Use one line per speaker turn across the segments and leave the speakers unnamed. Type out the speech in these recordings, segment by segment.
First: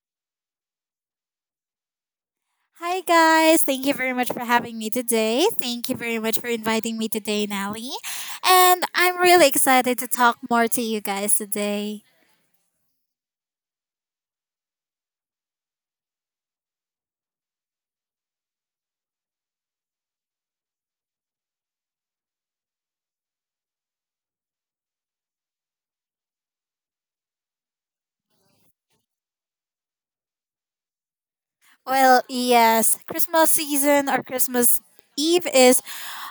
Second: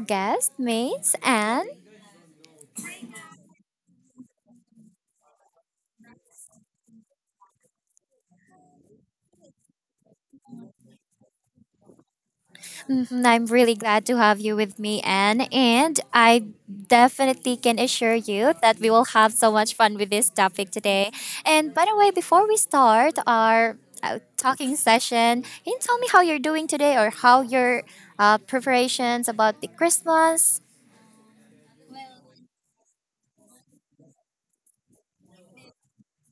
guest, Mace, and.
Hi, guys. Thank you very much for having me today. Thank you very much for inviting me today, Nelly. And I'm really excited to talk more to you guys today.
Mhm, I'm really glad to have you with me, Anne. And I definitely can assure you that we will have so much fun with this topic today. And by the way, before we start our talking session, can you tell me how you're doing today or how your preparations about the Christmas.
Well, yes, Christmas season or Christmas Eve is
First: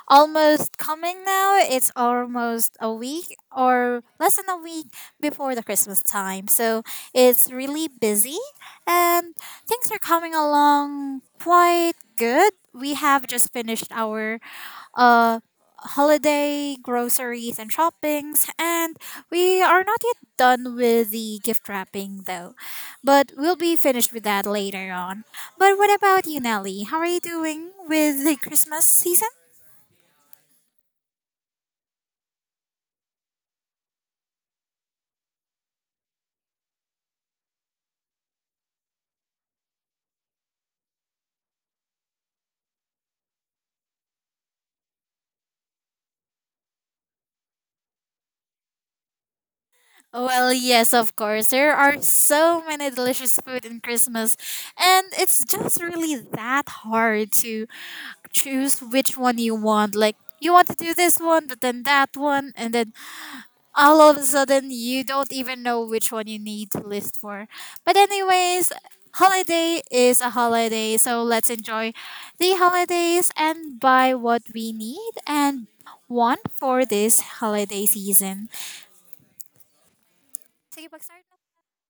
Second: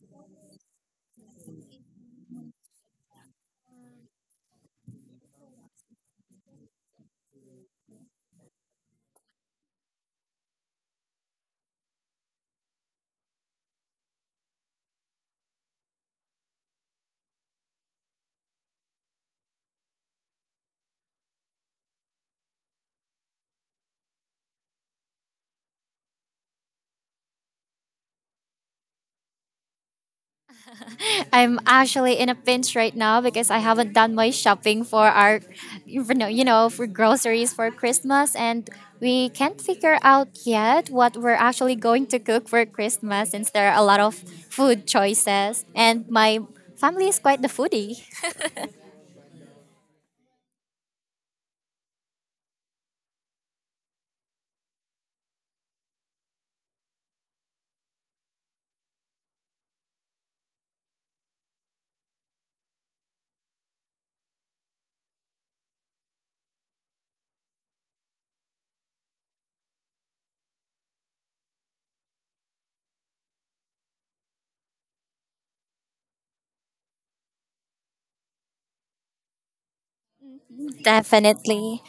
almost coming now. It's almost a week or less than a week before the Christmas time. So it's really busy and things are coming along quite good. We have just finished our uh, holiday groceries and shoppings, and we are not yet done with the gift wrapping though, but we'll be finished with that later on. But what about you, Nelly? How are you doing with the Christmas season?
I'm actually in a pinch right now because I haven't done my shopping for our, for groceries for Christmas, and we can't figure out yet what we're actually going to cook for Christmas since there are a lot of food choices, and my family is quite the foodie.
Well, yes, of course. There are so many delicious food in Christmas, and it's just really that hard to choose which one you want. Like, you want to do this one, but then that one, and then all of a sudden you don't even know which one you need to list for. But anyways, holiday is a holiday, so let's enjoy the holidays and buy what we need and want for this holiday season. Sige, pag-start.
Definitely.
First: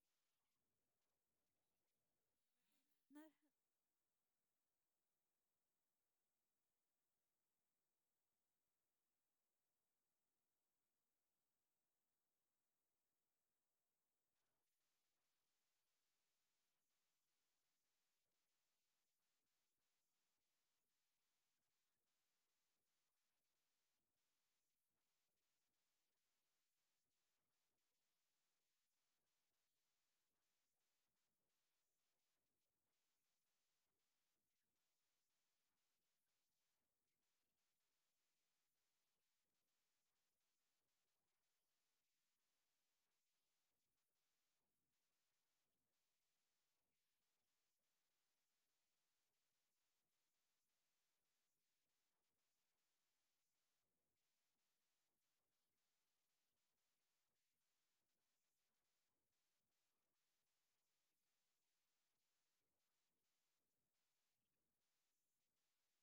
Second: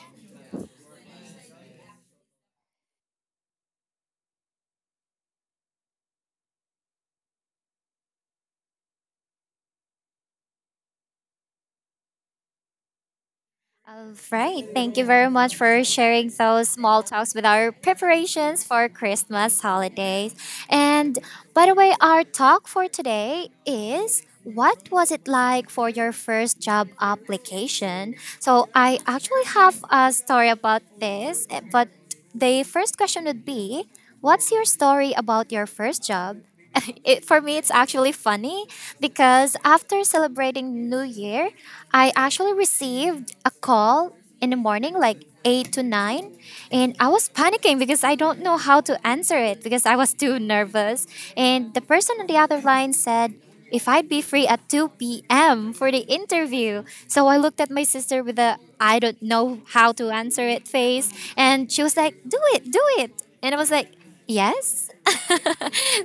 All right. Thank you very much for sharing those small talks with our preparations for Christmas holidays. And by the way, our talk for today is, what was it like for your first job application? So I actually have a story about this, but the first question would be, what's your story about your first job? It, for me, it's actually funny because after celebrating New Year, I actually received a call in the morning, like 8 to 9, and I was panicking because I don't know how to answer it because I was too nervous. And the person on the other line said, if I'd be free at 2 p.m. for the interview. So I looked at my sister with a I don't know how to answer it face, and she was like, "Do it, do it." And I was like, "Yes."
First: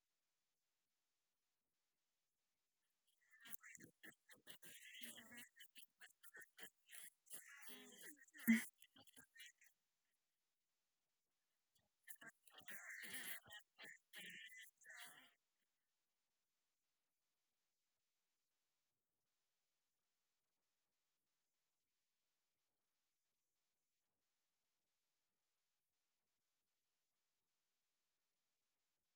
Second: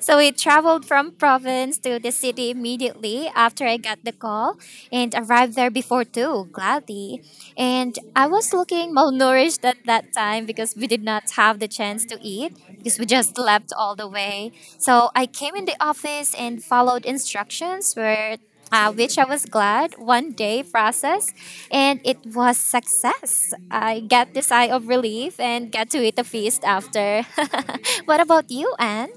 So we traveled from province to the city immediately after I got the call and arrived there before 2, gladly. And I was looking malnourished at that time because we did not have the chance to eat because we just slept all the way. So I came in the office and followed instructions where which I was glad one day process, and it was success. I got the sigh of relief and got to eat a feast after. What about you, Anne?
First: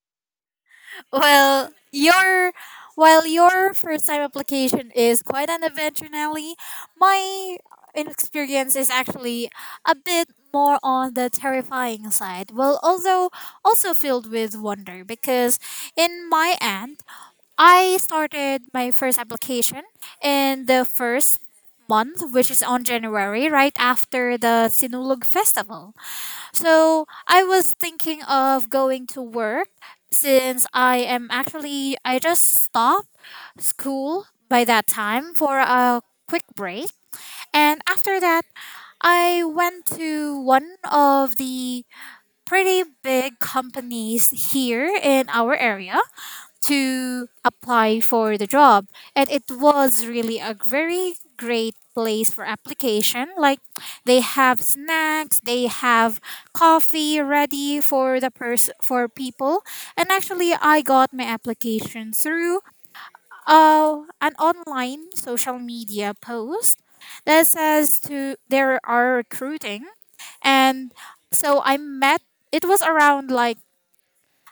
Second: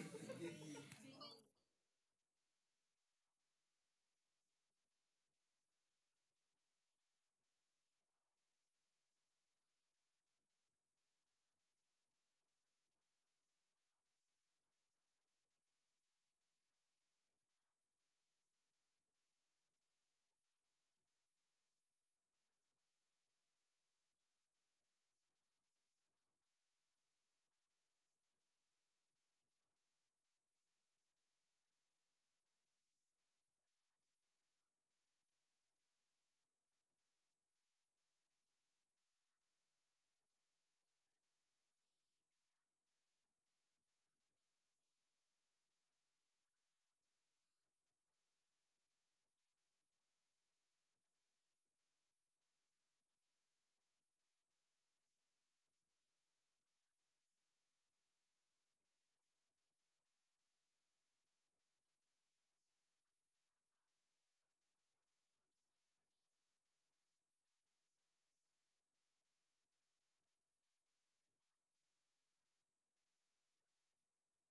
Well, your first time application is quite an adventure, Nelly. My experience is actually a bit more on the terrifying side. Well, although also filled with wonder, because in my end, I started my first application in the first month, which is on January, right after the Sinulog Festival. So I was thinking of going to work since I am actually, I just stopped school by that time for a quick break. And after that, I went to one of the pretty big companies here in our area to apply for the job, and it was really a very great place for application. Like, they have snacks, they have coffee ready for the for people. And actually, I got my application through an online social media post that says to there are recruiting. And so I met, it was around like,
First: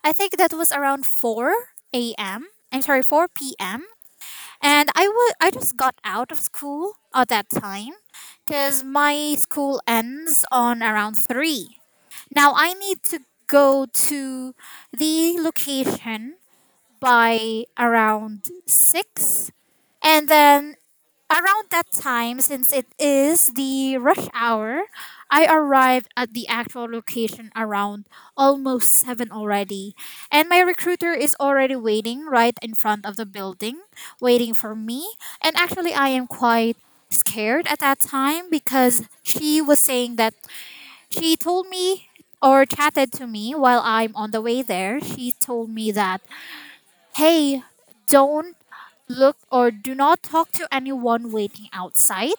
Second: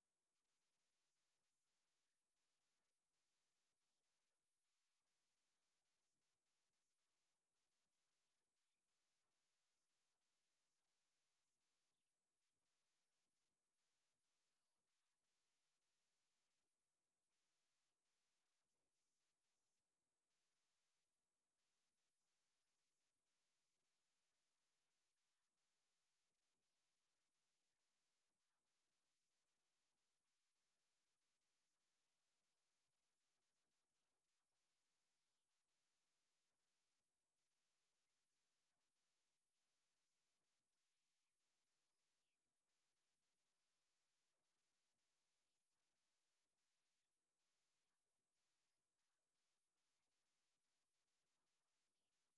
I think that was around 4 a.m. I'm sorry, 4 p.m. And I just got out of school at that time because my school ends on around 3. Now I need to go to the location by around 6. And then around that time, since it is the rush hour, I arrived at the actual location around almost 7 already. And my recruiter is already waiting right in front of the building, waiting for me. And actually, I am quite scared at that time because she was saying that, she told me or chatted to me while I'm on the way there. She told me that, hey, don't look or do not talk to anyone waiting outside,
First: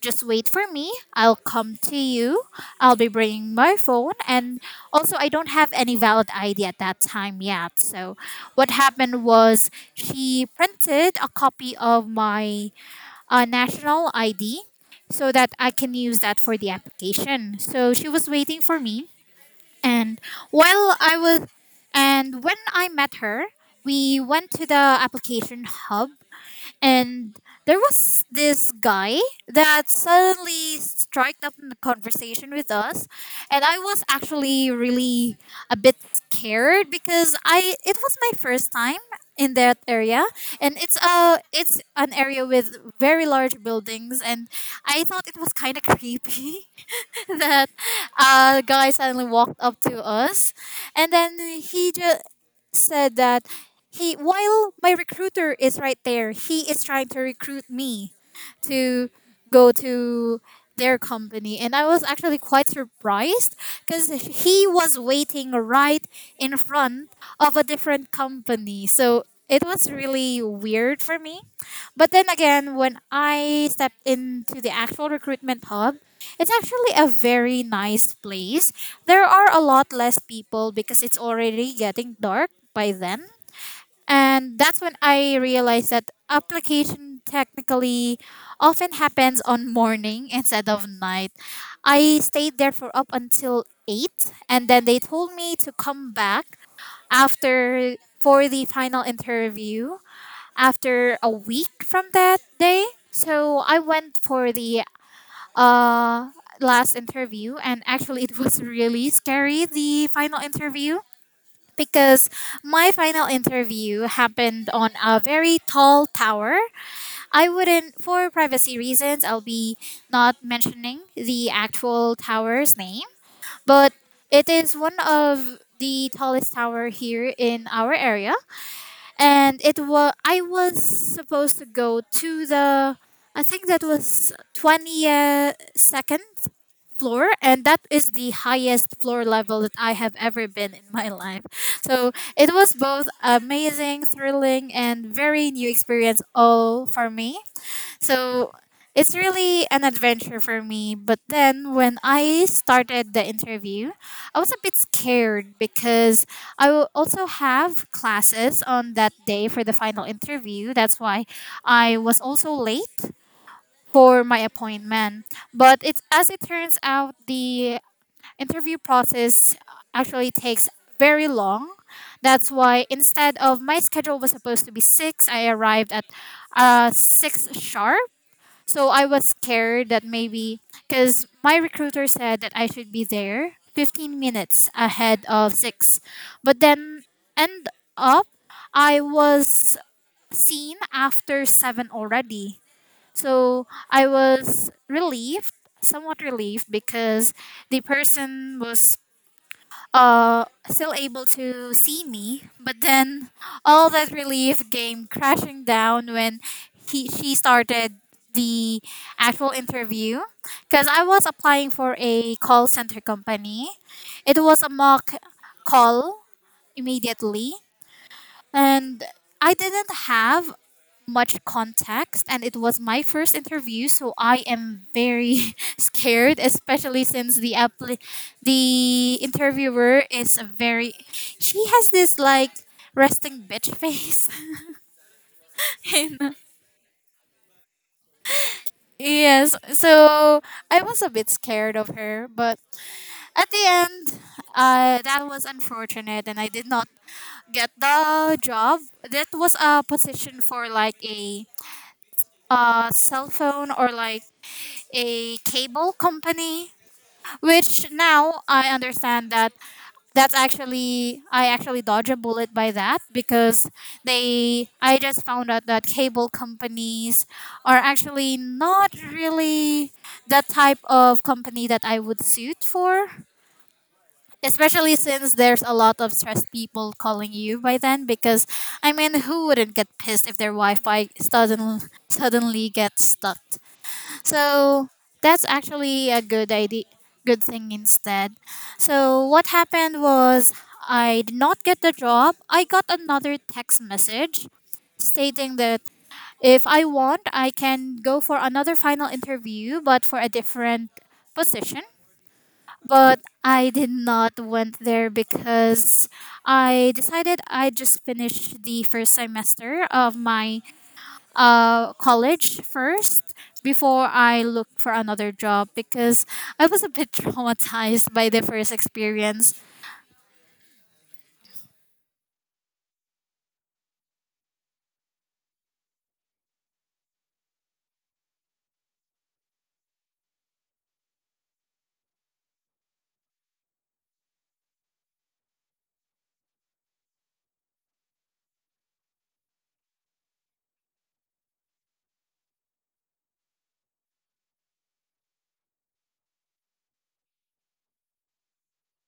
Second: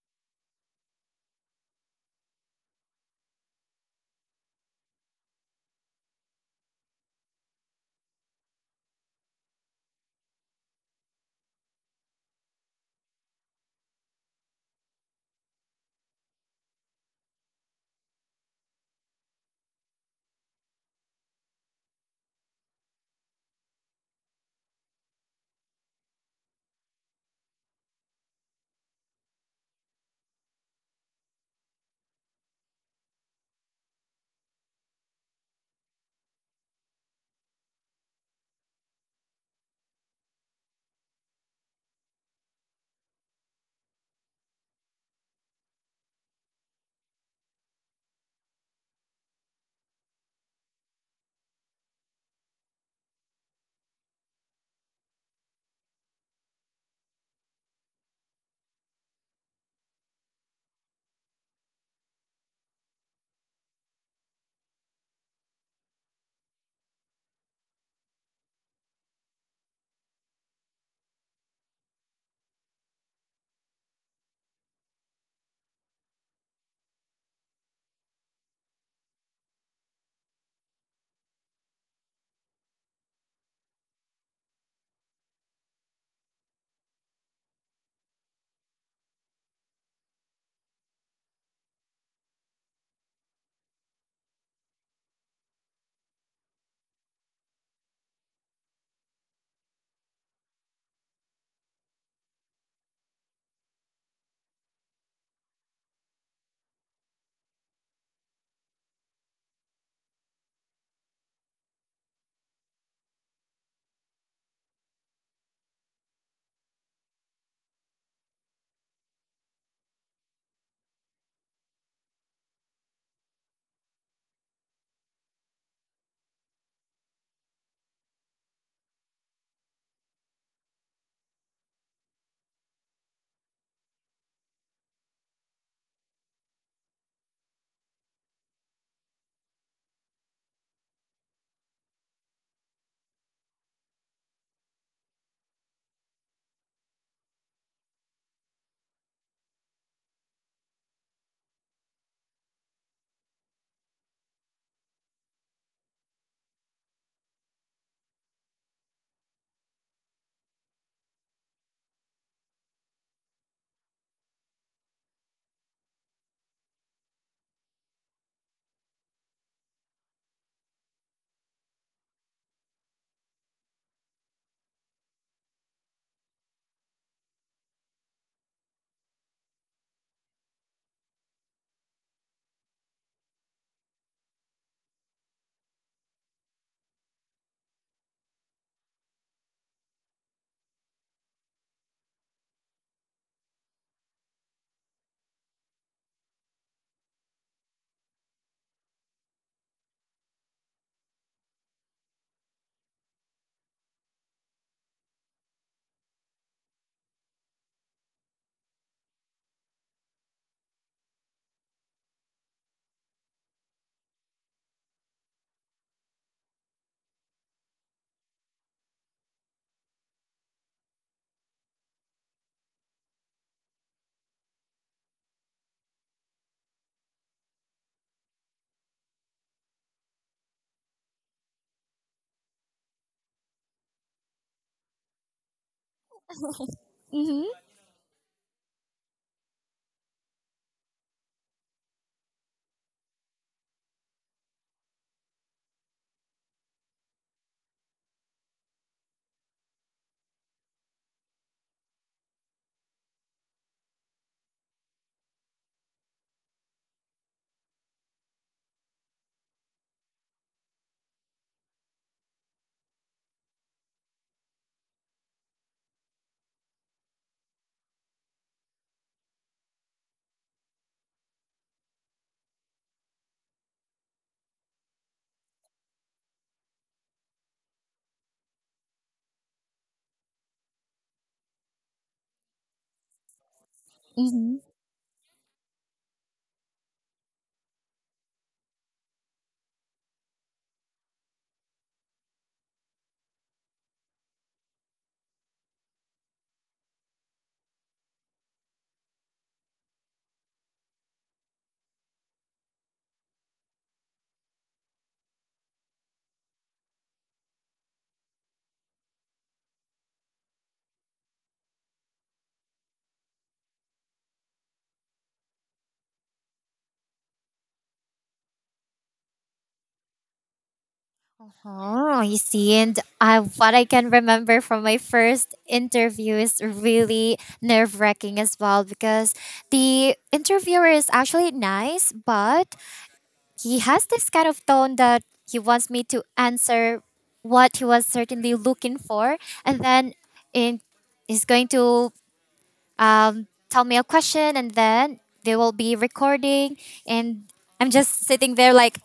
just wait for me. I'll come to you. I'll be bringing my phone. And also, I don't have any valid ID at that time yet. So what happened was she printed a copy of my national ID so that I can use that for the application. So she was waiting for me. And while I was, and when I met her, we went to the application hub. And there was this guy that suddenly struck up in the conversation with us, and I was actually really a bit scared because I it was my first time in that area. And it's an area with very large buildings, and I thought it was kind of creepy that a guy suddenly walked up to us. And then he just said that, he, while my recruiter is right there, he is trying to recruit me to go to their company. And I was actually quite surprised because he was waiting right in front of a different company, so it was really weird for me. But then again, when I stepped into the actual recruitment hub, it's actually a very nice place. There are a lot less people because it's already getting dark by then. And that's when I realized that application technically often happens on morning instead of night. I stayed there for up until 8, and then they told me to come back after for the final interview after a week from that day. So I went for the uh, last interview, and actually, it was really scary, the final interview, because my final interview happened on a very tall tower. I wouldn't, for privacy reasons, I'll be not mentioning the actual tower's name, but it is one of the tallest tower here in our area. And it was, I was supposed to go to the, I think that was 22nd floor, and that is the highest floor level that I have ever been in my life. So it was both amazing, thrilling, and very new experience all for me. So it's really an adventure for me. But then when I started the interview, I was a bit scared because I will also have classes on that day for the final interview. That's why I was also late for my appointment. But it's, as it turns out, the interview process actually takes very long. That's why instead of my schedule was supposed to be six, I arrived at six sharp. So I was scared that maybe, because my recruiter said that I should be there 15 minutes ahead of 6. But then end up I was seen after 7 already. So I was relieved, somewhat relieved, because the person was still able to see me. But then all that relief came crashing down when he she started the actual interview, because I was applying for a call center company. It was a mock call immediately, and I didn't have much context, and it was my first interview, so I am very scared, especially since the the interviewer is a very, she has this like resting bitch face And
Mm-hmm.
yes, so I was a bit scared of her. But at the end, that was unfortunate and I did not get the job. That was a position for like a cell phone or like a cable company, which now I understand that, that's actually, I actually dodge a bullet by that because they, I just found out that cable companies are actually not really the type of company that I would suit for. Especially since there's a lot of stressed people calling you by then because, I mean, who wouldn't get pissed if their Wi-Fi suddenly gets stuck.
Hmm.
So that's actually a good idea, good thing instead. So what happened was I did not get the job. I got another text message stating that if I want, I can go for another final interview, but for a different position. But I did not went there because I decided I just finished the first semester of my college first before I look for another job, because I was a bit traumatized by the first experience.
Oh, you see, and I, what I can remember from my first interview is really nerve wracking as well because the interviewer is actually nice, but he has this kind of tone that he wants me to answer what he was certainly looking for, and then in, he's going to tell me a question, and then they will be recording. And I'm just sitting there like,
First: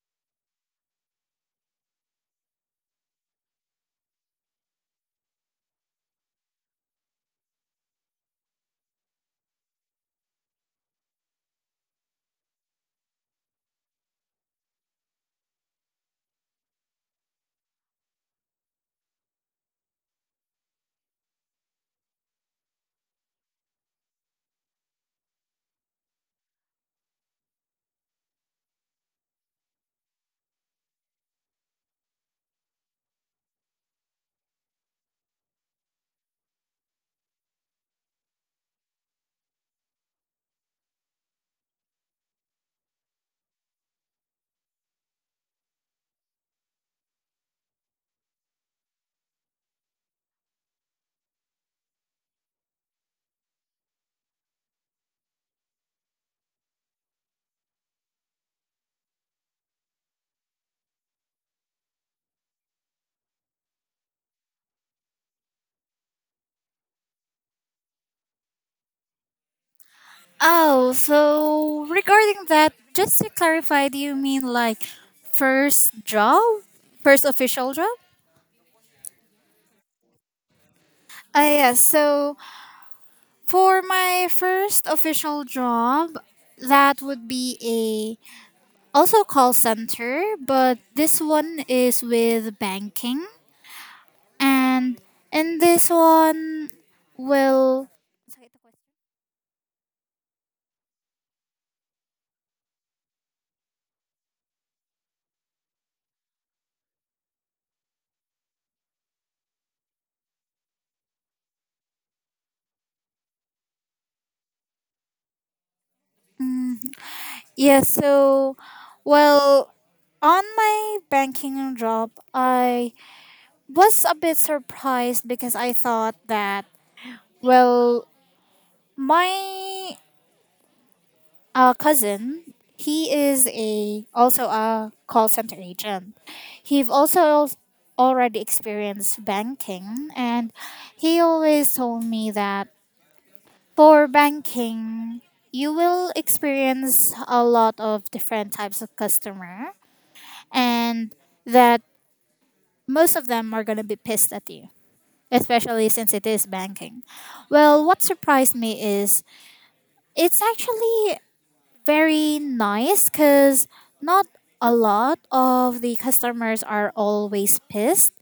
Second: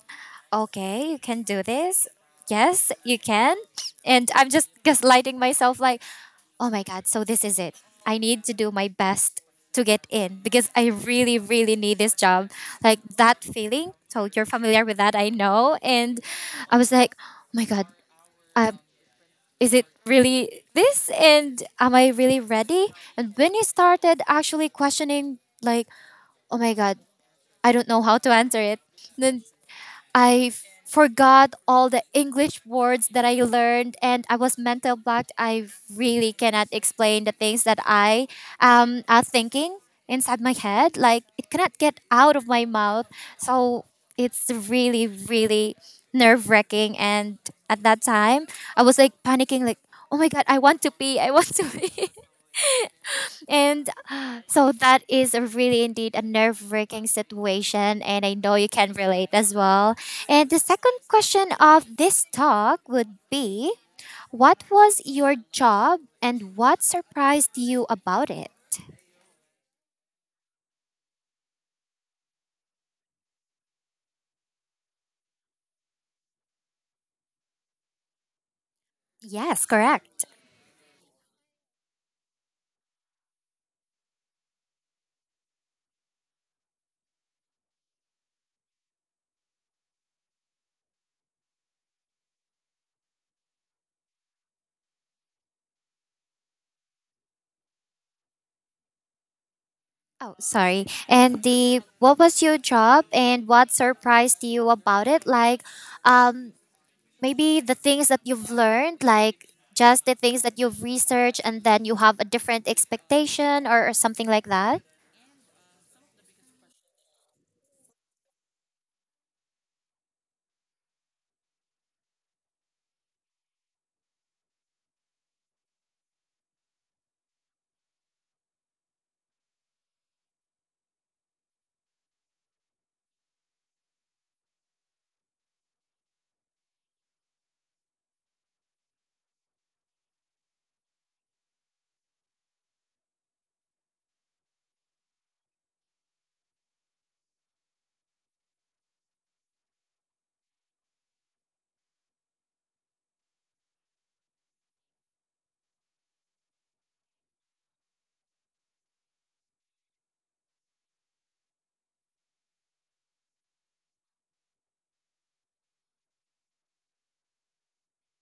okay, you can do this. Yes, you can. And I'm just gaslighting myself like, oh my God, so this is it. I need to do my best to get in because I really, really need this job. Like that feeling. So you're familiar with that, I know. And I was like, oh my God, I, is it really this, and am I really ready? And when he started actually questioning like, oh my God, I don't know how to answer it. Then I forgot all the English words that I learned, and I was mental blocked. I really cannot explain the things that I are thinking inside my head. Like it cannot get out of my mouth. So it's really, really nerve wracking. And at that time, I was like panicking, like, oh my God, I want to pee. I want to pee. And so that is a really indeed a nerve wracking situation, and I know you can relate as well. And the second question of this talk would be, what was your job and what surprised you about it?
Oh, so regarding that, just to clarify, do you mean like first job? First official job?
Yes, correct.
Yeah, so for my first official job, that would be a also call center, but this one is with banking. And in this one, well,
Oh, sorry. And the what was your job and what surprised you about it? Like, um, maybe the things that you've learned, like just the things that you've researched, and then you have a different expectation or something like that?
mm, yeah, so, well, on my banking job, I was a bit surprised because I thought that, well, my cousin, he is a also a call center agent. He've also already experienced banking, and he always told me that, for banking, you will experience a lot of different types of customer, and that most of them are going to be pissed at you, especially since it is banking. Well, what surprised me is it's actually very nice, cuz not a lot of the customers are always pissed,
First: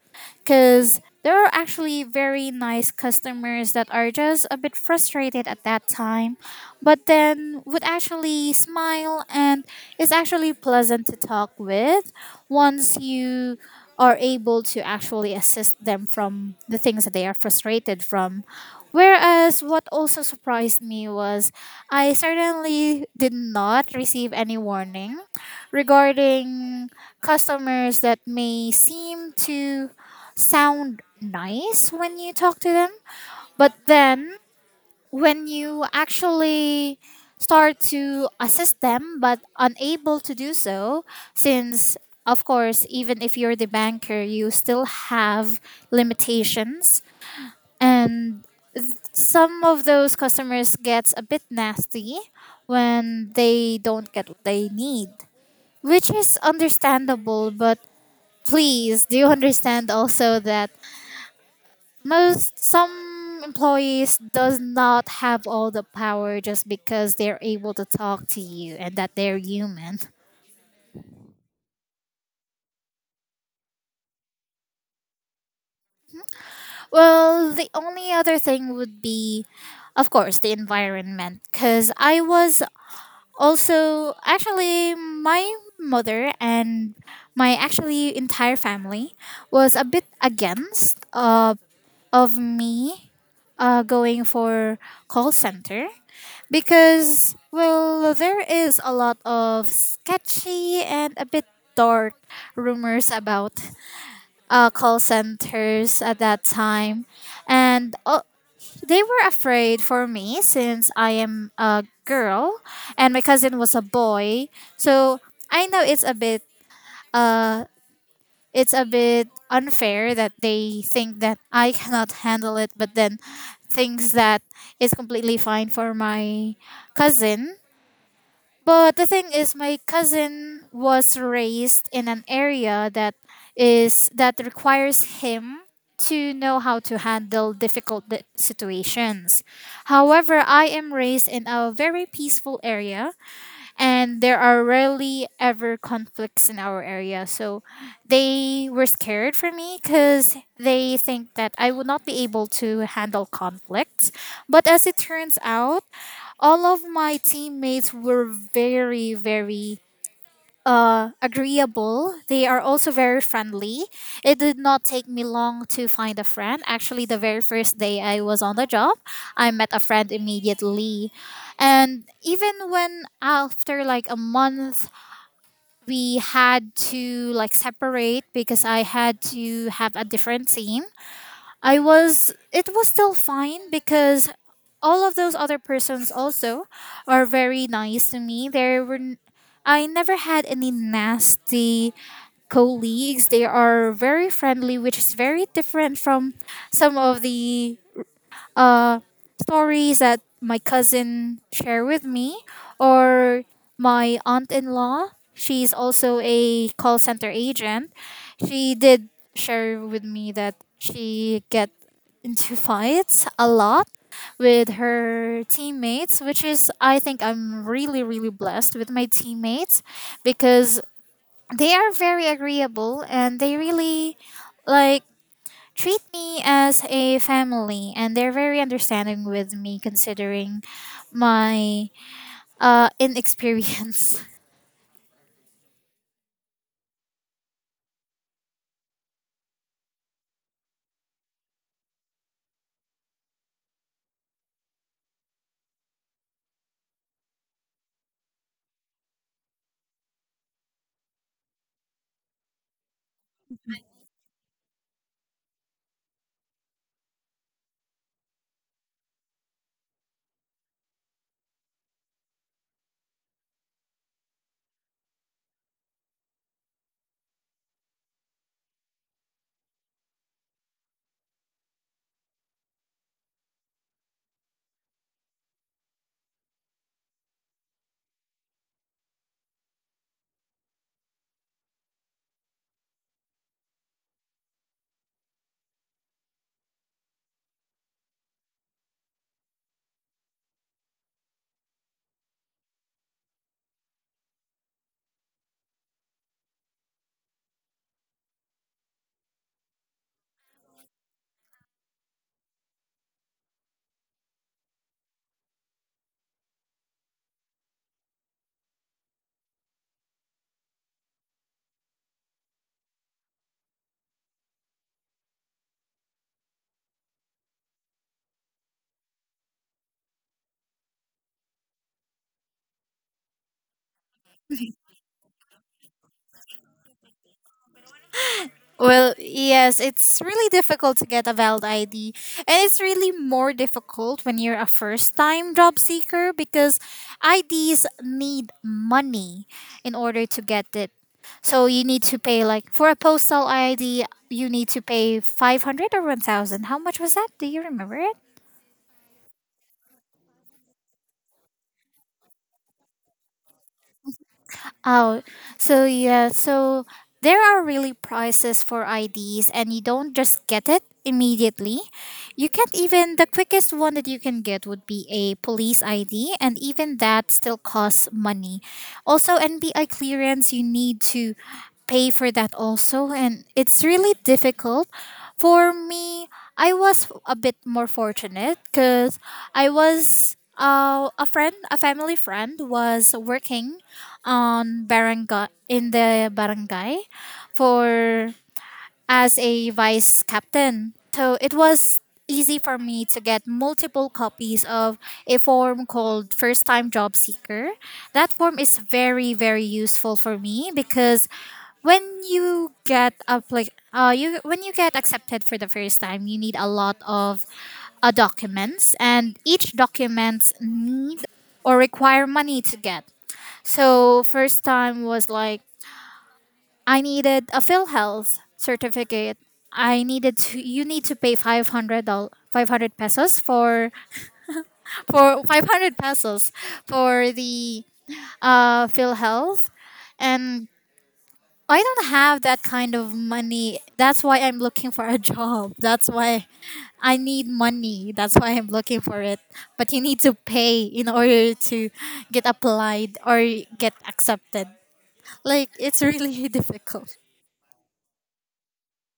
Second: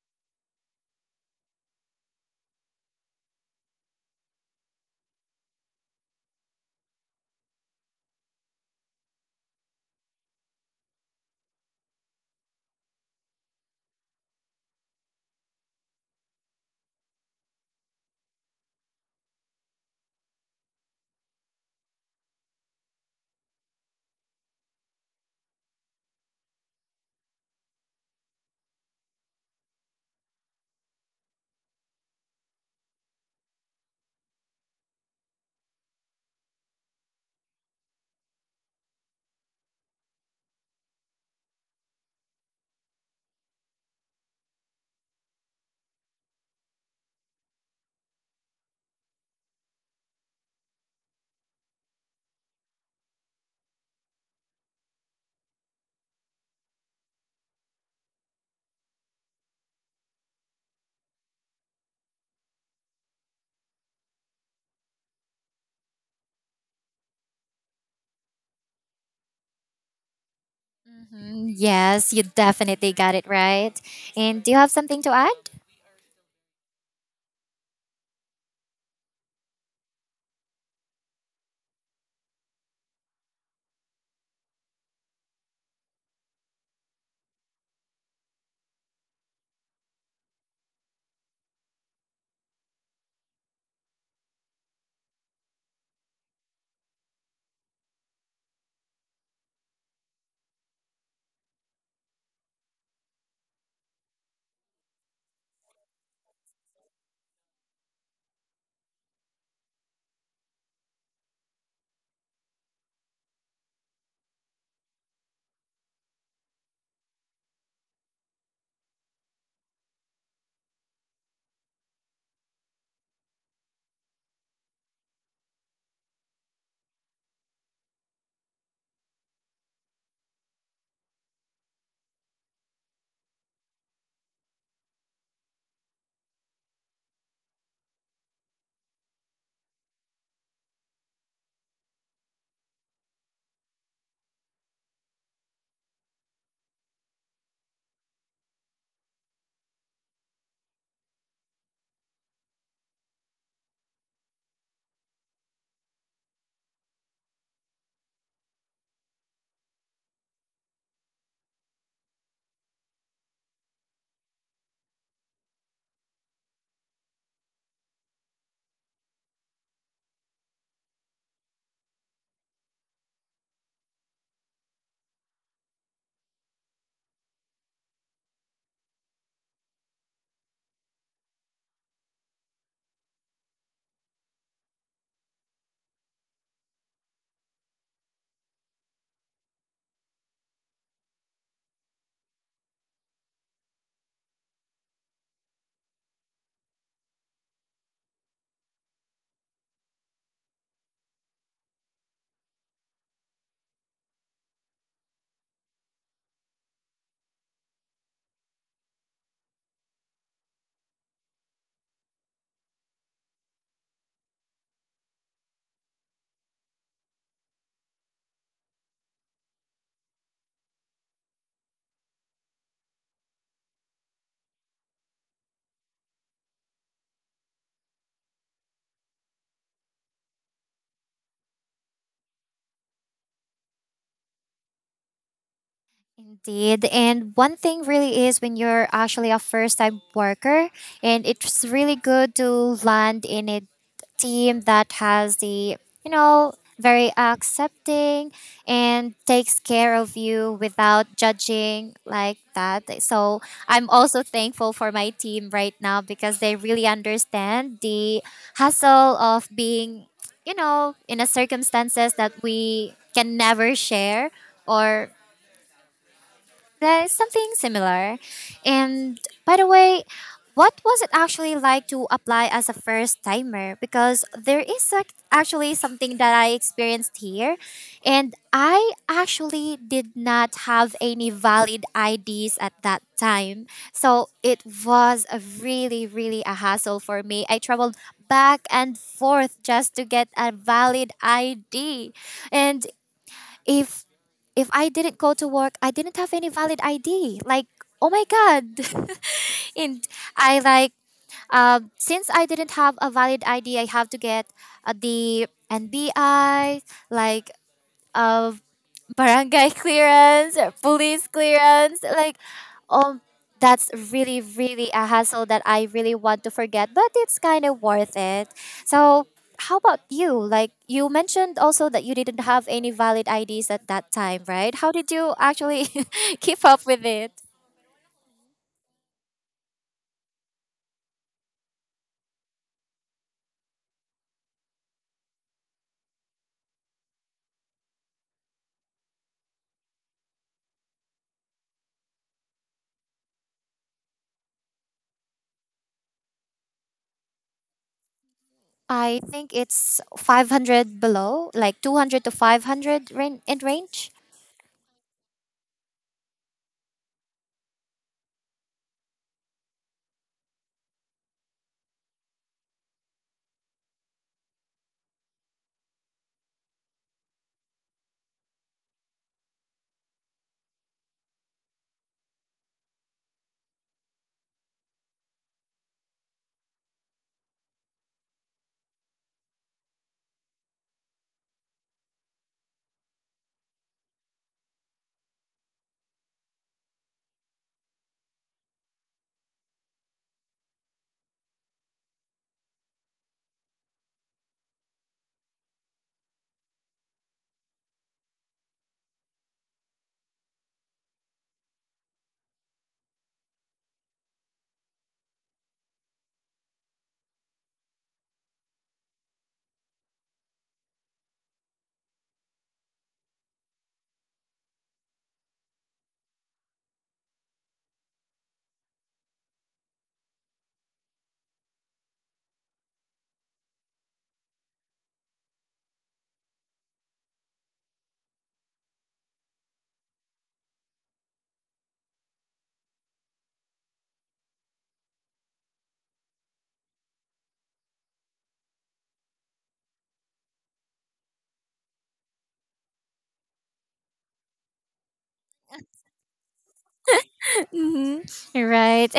because there are actually very nice customers that are just a bit frustrated at that time, but then would actually smile and is actually pleasant to talk with once you are able to actually assist them from the things that they are frustrated from. Whereas what also surprised me was I certainly did not receive any warning regarding customers that may seem to sound nice when you talk to them, but then when you actually start to assist them but unable to do so, since of course, even if you're the banker, you still have limitations and some of those customers gets a bit nasty when they don't get what they need, which is understandable. But please, do you understand also that most, some employees does not have all the power just because they're able to talk to you and that they're human.
Mhm. Yes, you definitely got it right. And do you have something to add?
Well, the only other thing would be of course the environment, because I was also actually my mother and my actually entire family was a bit against of me going for call center, because well there is a lot of sketchy and a bit dark rumors about call centers at that time. And they were afraid for me since I am a girl and my cousin was a boy. So I know uh, it's a bit unfair that they think that I cannot handle it, but then thinks that it's completely fine for my cousin. But the thing is, my cousin was raised in an area that is that requires him to know how to handle situations. However, I am raised in a very peaceful area, and there are rarely ever conflicts in our area. So they were scared for me because they think that I would not be able to handle conflicts. But as it turns out, all of my teammates were very, very agreeable. They are also very friendly. It did not take me long to find a friend. Actually, the very first day I was on the job, I met a friend immediately. And even when after like a month, we had to like separate because I had to have a different team. I was it was still fine because all of those other persons also are very nice to me. I never had any nasty colleagues. They are very friendly, which is very different from some of the uh, stories that my cousin share with me, or my aunt-in-law, she's also a call center agent. She did share with me that she get into fights a lot with her teammates, which is, I think I'm really, really blessed with my teammates, because they are very agreeable and they really like treat me as a family, and they're very understanding with me considering my inexperience.
Indeed. And one thing really is when you're actually a first time worker, and it's really good to land in a team that has the, you know, very accepting and takes care of you without judging like that. So I'm also thankful for my team right now because they really understand the hustle of being, you know, in a circumstances that we can never share, or there's something similar. And by the way, what was it actually like to apply as a first timer? Because there is actually something that I experienced here, and I actually did not have any valid IDs at that time. So it was a really, really a hassle for me. I traveled back and forth just to get a valid ID. And if if I didn't go to work, I didn't have any valid ID. Like, oh my God. And I like since I didn't have a valid ID, I have to get the NBI, like a barangay clearance, police clearance. Like, um, that's really, really a hassle that I really want to forget, but it's kind of worth it. So, how about you? Like, you mentioned also that you didn't have any valid IDs at that time, right? How did you actually keep up with it?
Well, yes, it's really difficult to get a valid ID. And it's really more difficult when you're a first time job seeker because IDs need money in order to get it. So you need to pay, like, for a postal ID, you need to pay 500 or 1,000. How much was that? Do you remember it?
I think it's 500 below, like 200 to 500 ran- in range.
Oh, so yeah, so there are really prices for IDs, and you don't just get it immediately. You can't even, the quickest one that you can get would be a police ID, and even that still costs money. Also, NBI clearance, you need to pay for that also, and it's really difficult. For me, I was a bit more fortunate because I was. A friend, a family friend, was working on barangay, in the barangay, for as a vice captain. So it was easy for me to get multiple copies of a form called First Time Job Seeker. That form is very, very useful for me because when you when you get accepted for the first time, you need a lot of documents, and each documents need or require money to get. So first time was like I needed a PhilHealth certificate. I needed to You need to pay $500, 500 pesos for 500 pesos for the PhilHealth, and I don't have that kind of money. That's why I'm looking for a job. That's why I need money. That's why I'm looking for it. But you need to pay in order to get applied or get accepted. Like, it's really difficult.
Mm-hmm. Right.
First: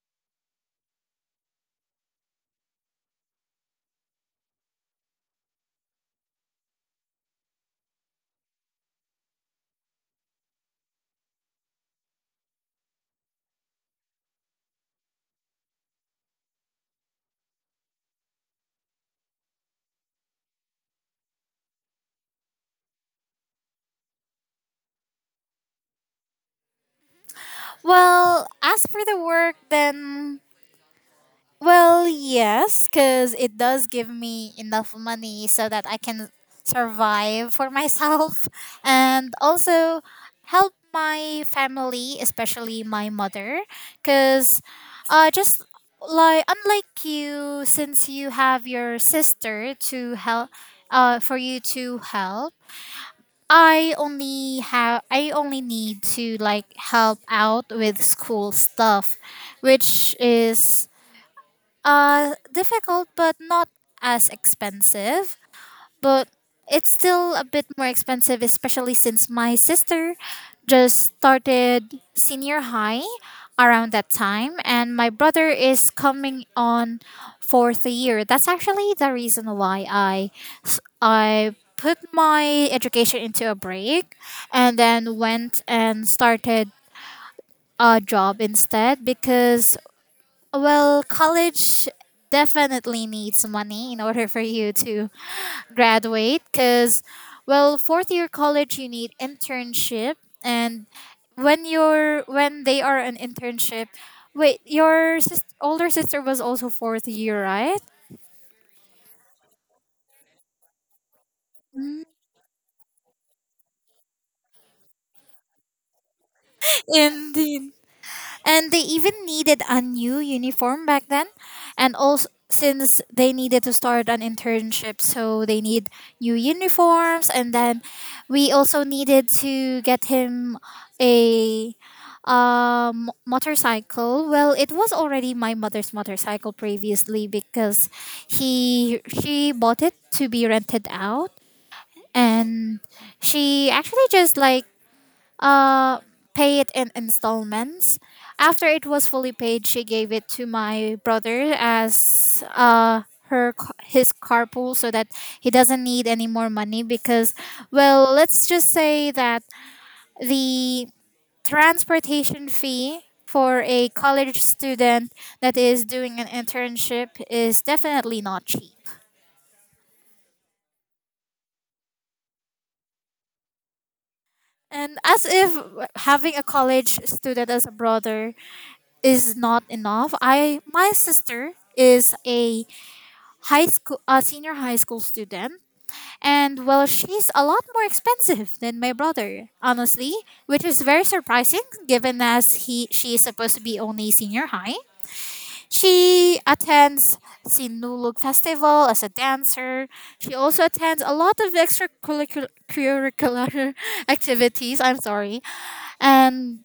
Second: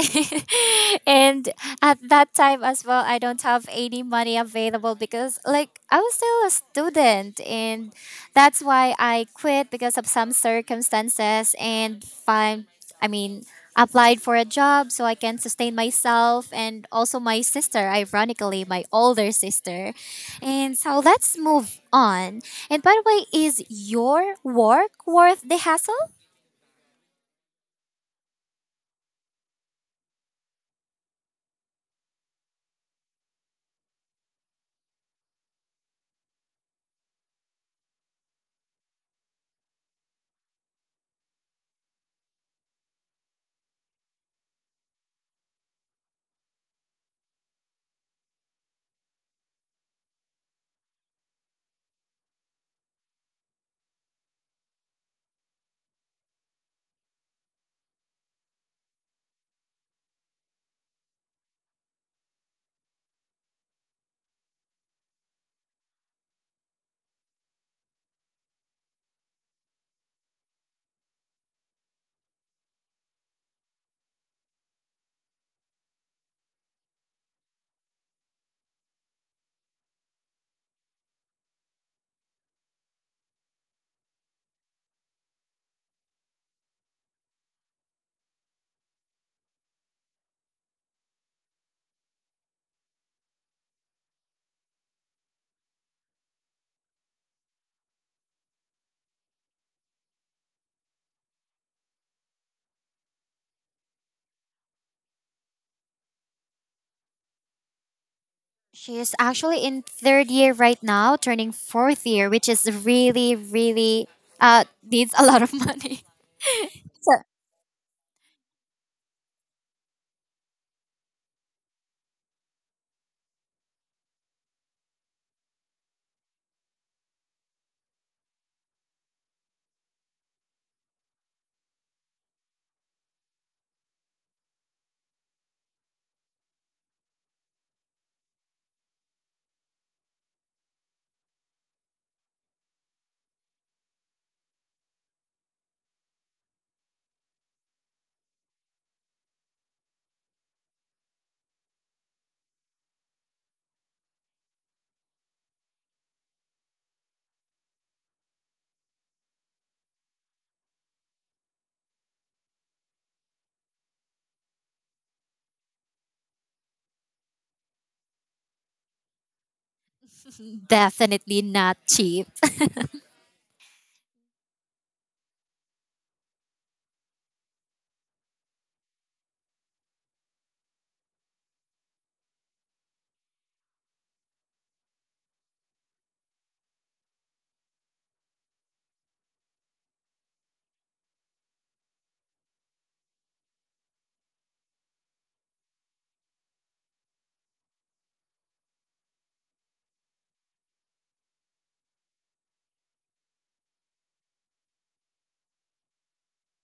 And at that time as well, I don't have any money available because, like, I was still a student. And that's why I quit because of some circumstances, and I mean, applied for a job so I can sustain myself and also my sister, ironically, my older sister. And so let's move on. And by the way, is your work worth the hassle?
Well, as for the work, then, well, yes, because it does give me enough money so that I can survive for myself and also help my family, especially my mother, because just like unlike you, since you have your sister to help, for you to help, I only need to like help out with school stuff, which is difficult but not as expensive, but it's still a bit more expensive, especially since my sister just started senior high around that time, and my brother is coming on fourth year. That's actually the reason why I put my education into a break, and then went and started a job instead, because well, college definitely needs money in order for you to graduate, because, well, fourth year college, you need internship. And when they are an internship, wait, your older sister was also fourth year, right?
She is actually in third year right now, turning fourth year, which is really, really needs a lot of money. So
Indeed. And they even needed a new uniform back then. And also, since they needed to start an internship, so they need new uniforms. And then we also needed to get him a motorcycle. Well, it was already my mother's motorcycle previously, because he she bought it to be rented out, and she actually just like uh, pay it in installments. After it was fully paid, she gave it to my brother as his carpool, so that he doesn't need any more money, because well, let's just say that the transportation fee for a college student that is doing an internship is definitely not cheap.
definitely not cheap.
And as if having a college student as a brother is not enough. I My sister is a high school a senior high school student, and well, she's a lot more expensive than my brother, honestly, which is very surprising given as he she is supposed to be only senior high. She attends Sinulog festival as a dancer. She also attends a lot of extracurricular activities, I'm sorry. And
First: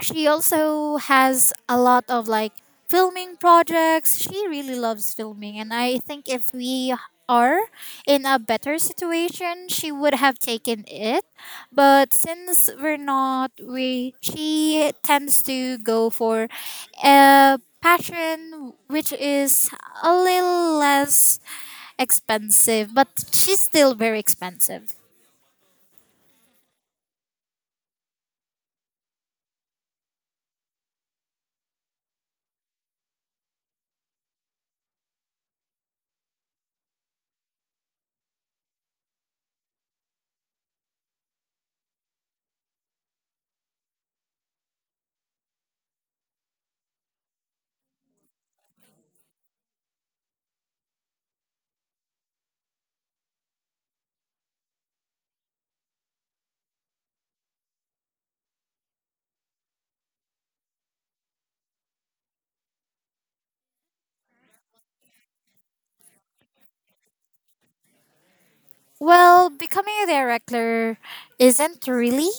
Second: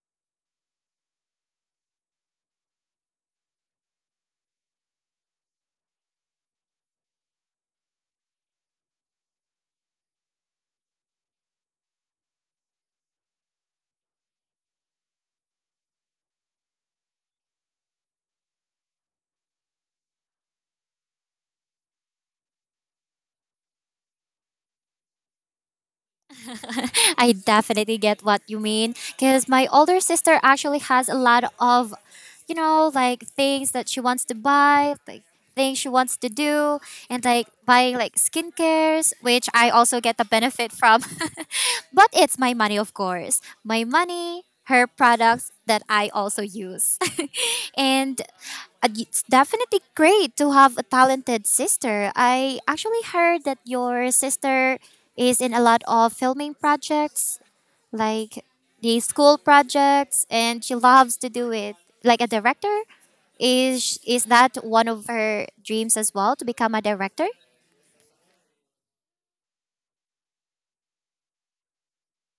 she also has a lot of like filming projects. She really loves filming, and I think if we are in a better situation, she would have taken it. But since we're not, we she tends to go for a passion which is a little less expensive, but she's still very expensive.
I definitely get what you mean because my older sister actually has a lot of, you know, like things that she wants to buy, like things she wants to do, and like buying like skincares, which I also get the benefit from. But it's my money, of course. My money, her products that I also use. And it's definitely great to have a talented sister. I actually heard that your sister is in a lot of filming projects, like the school projects, and she loves to do it. Like a director, is that one of her dreams as well, to become a director?
Well, becoming a director isn't really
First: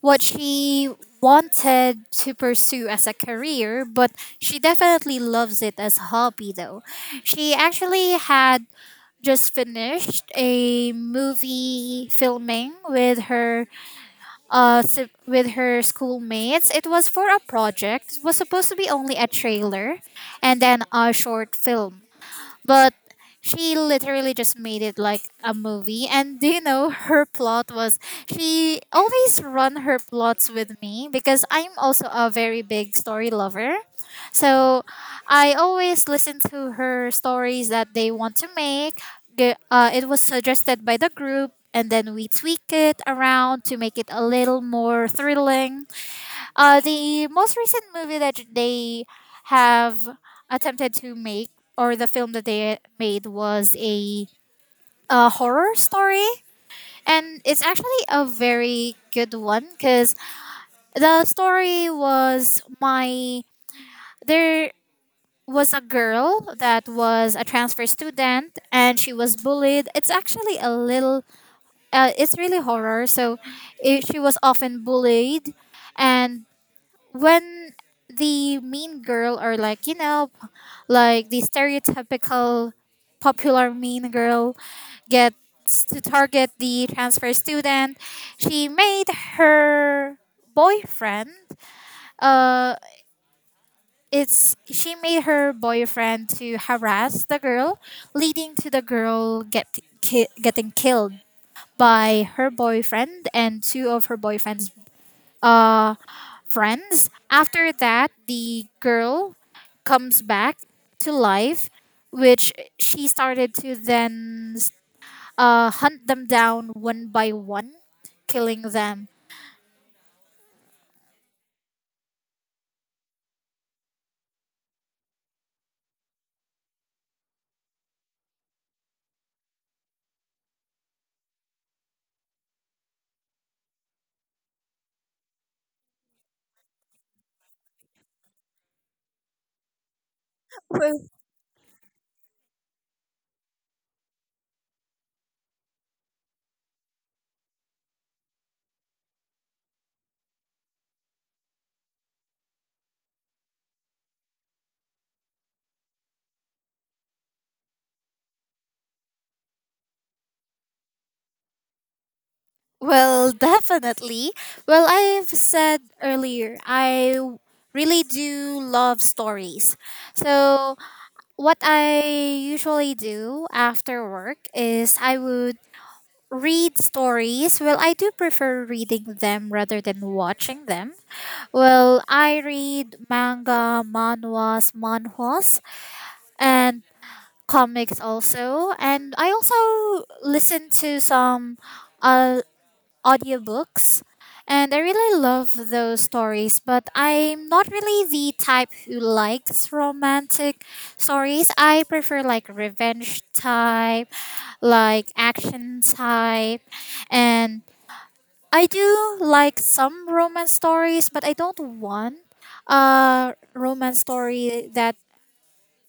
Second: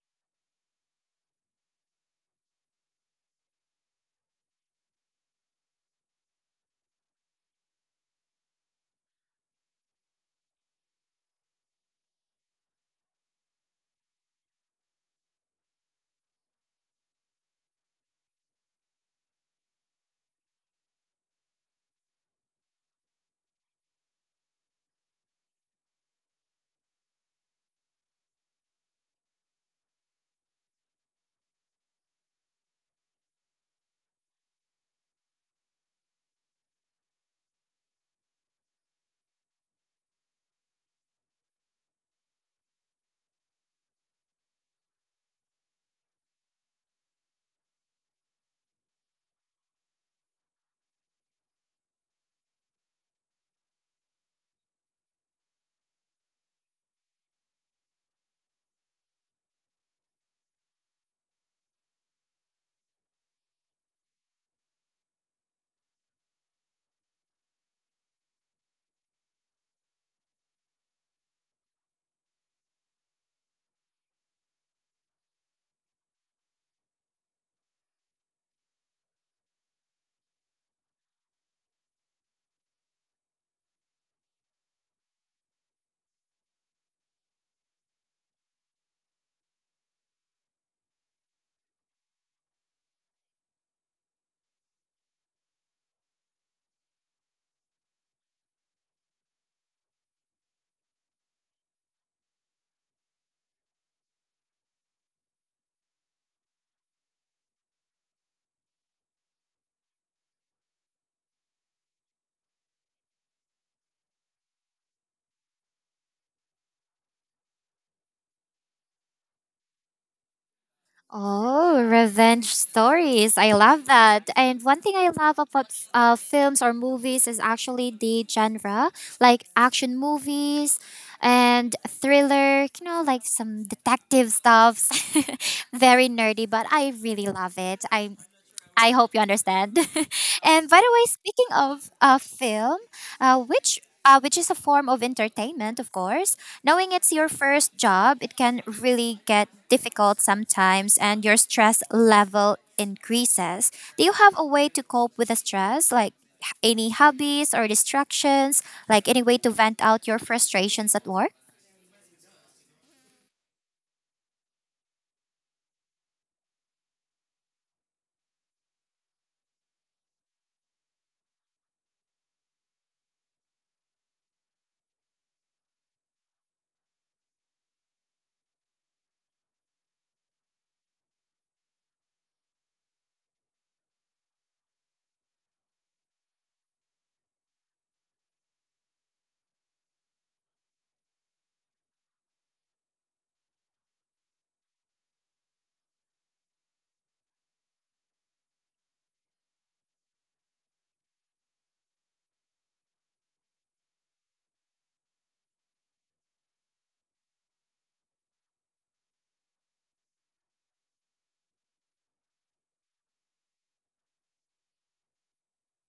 what she wanted to pursue as a career, but she definitely loves it as a hobby though. She actually had just finished a movie filming with her with her schoolmates. It was for a project. It was supposed to be only a trailer and then a short film. But she literally just made it like a movie. And do you know her plot was, she always run her plots with me because I'm also a very big story lover. So I always listen to her stories that they want to make. It was suggested by the group, and then we tweak it around to make it a little more thrilling. The most recent movie that they have attempted to make, or the film that they made, was a horror story. And it's actually a very good one because the story was my. There was a girl that was a transfer student and she was bullied. It's actually a little. It's really horror. So it, she was often bullied, and when the mean girl, or like you know, like the stereotypical popular mean girl gets to target the transfer student, she made her boyfriend uh it's she made her boyfriend to harass the girl, leading to the girl getting killed by her boyfriend and two of her boyfriend's uh, friends. After that, the girl comes back to life, which she started to then hunt them down one by one, killing them.
Oh, revenge stories. I love that. And one thing I love about films or movies is actually the genre, like action movies and thriller, you know, like some detective stuffs. Very nerdy, but I really love it. I hope you understand. And by the way,
Well,
speaking of film, which is a form of entertainment, of course. Knowing it's your first job, it can really get difficult sometimes, and your stress level increases. Do you have a way to cope with the stress, like any hobbies or distractions, like any way to vent out your frustrations at work?
definitely. Well, I've said earlier, I really do love stories. So, what I usually do after work is I would read stories. Well, I do prefer reading them rather than watching them. Well, I read manga, manhwas, and comics also. And I also listen to some uh, audiobooks. And I really love those stories, but I'm not really the type who likes romantic stories. I prefer like revenge type, like action type, and I do like some romance stories, but I don't want a romance story that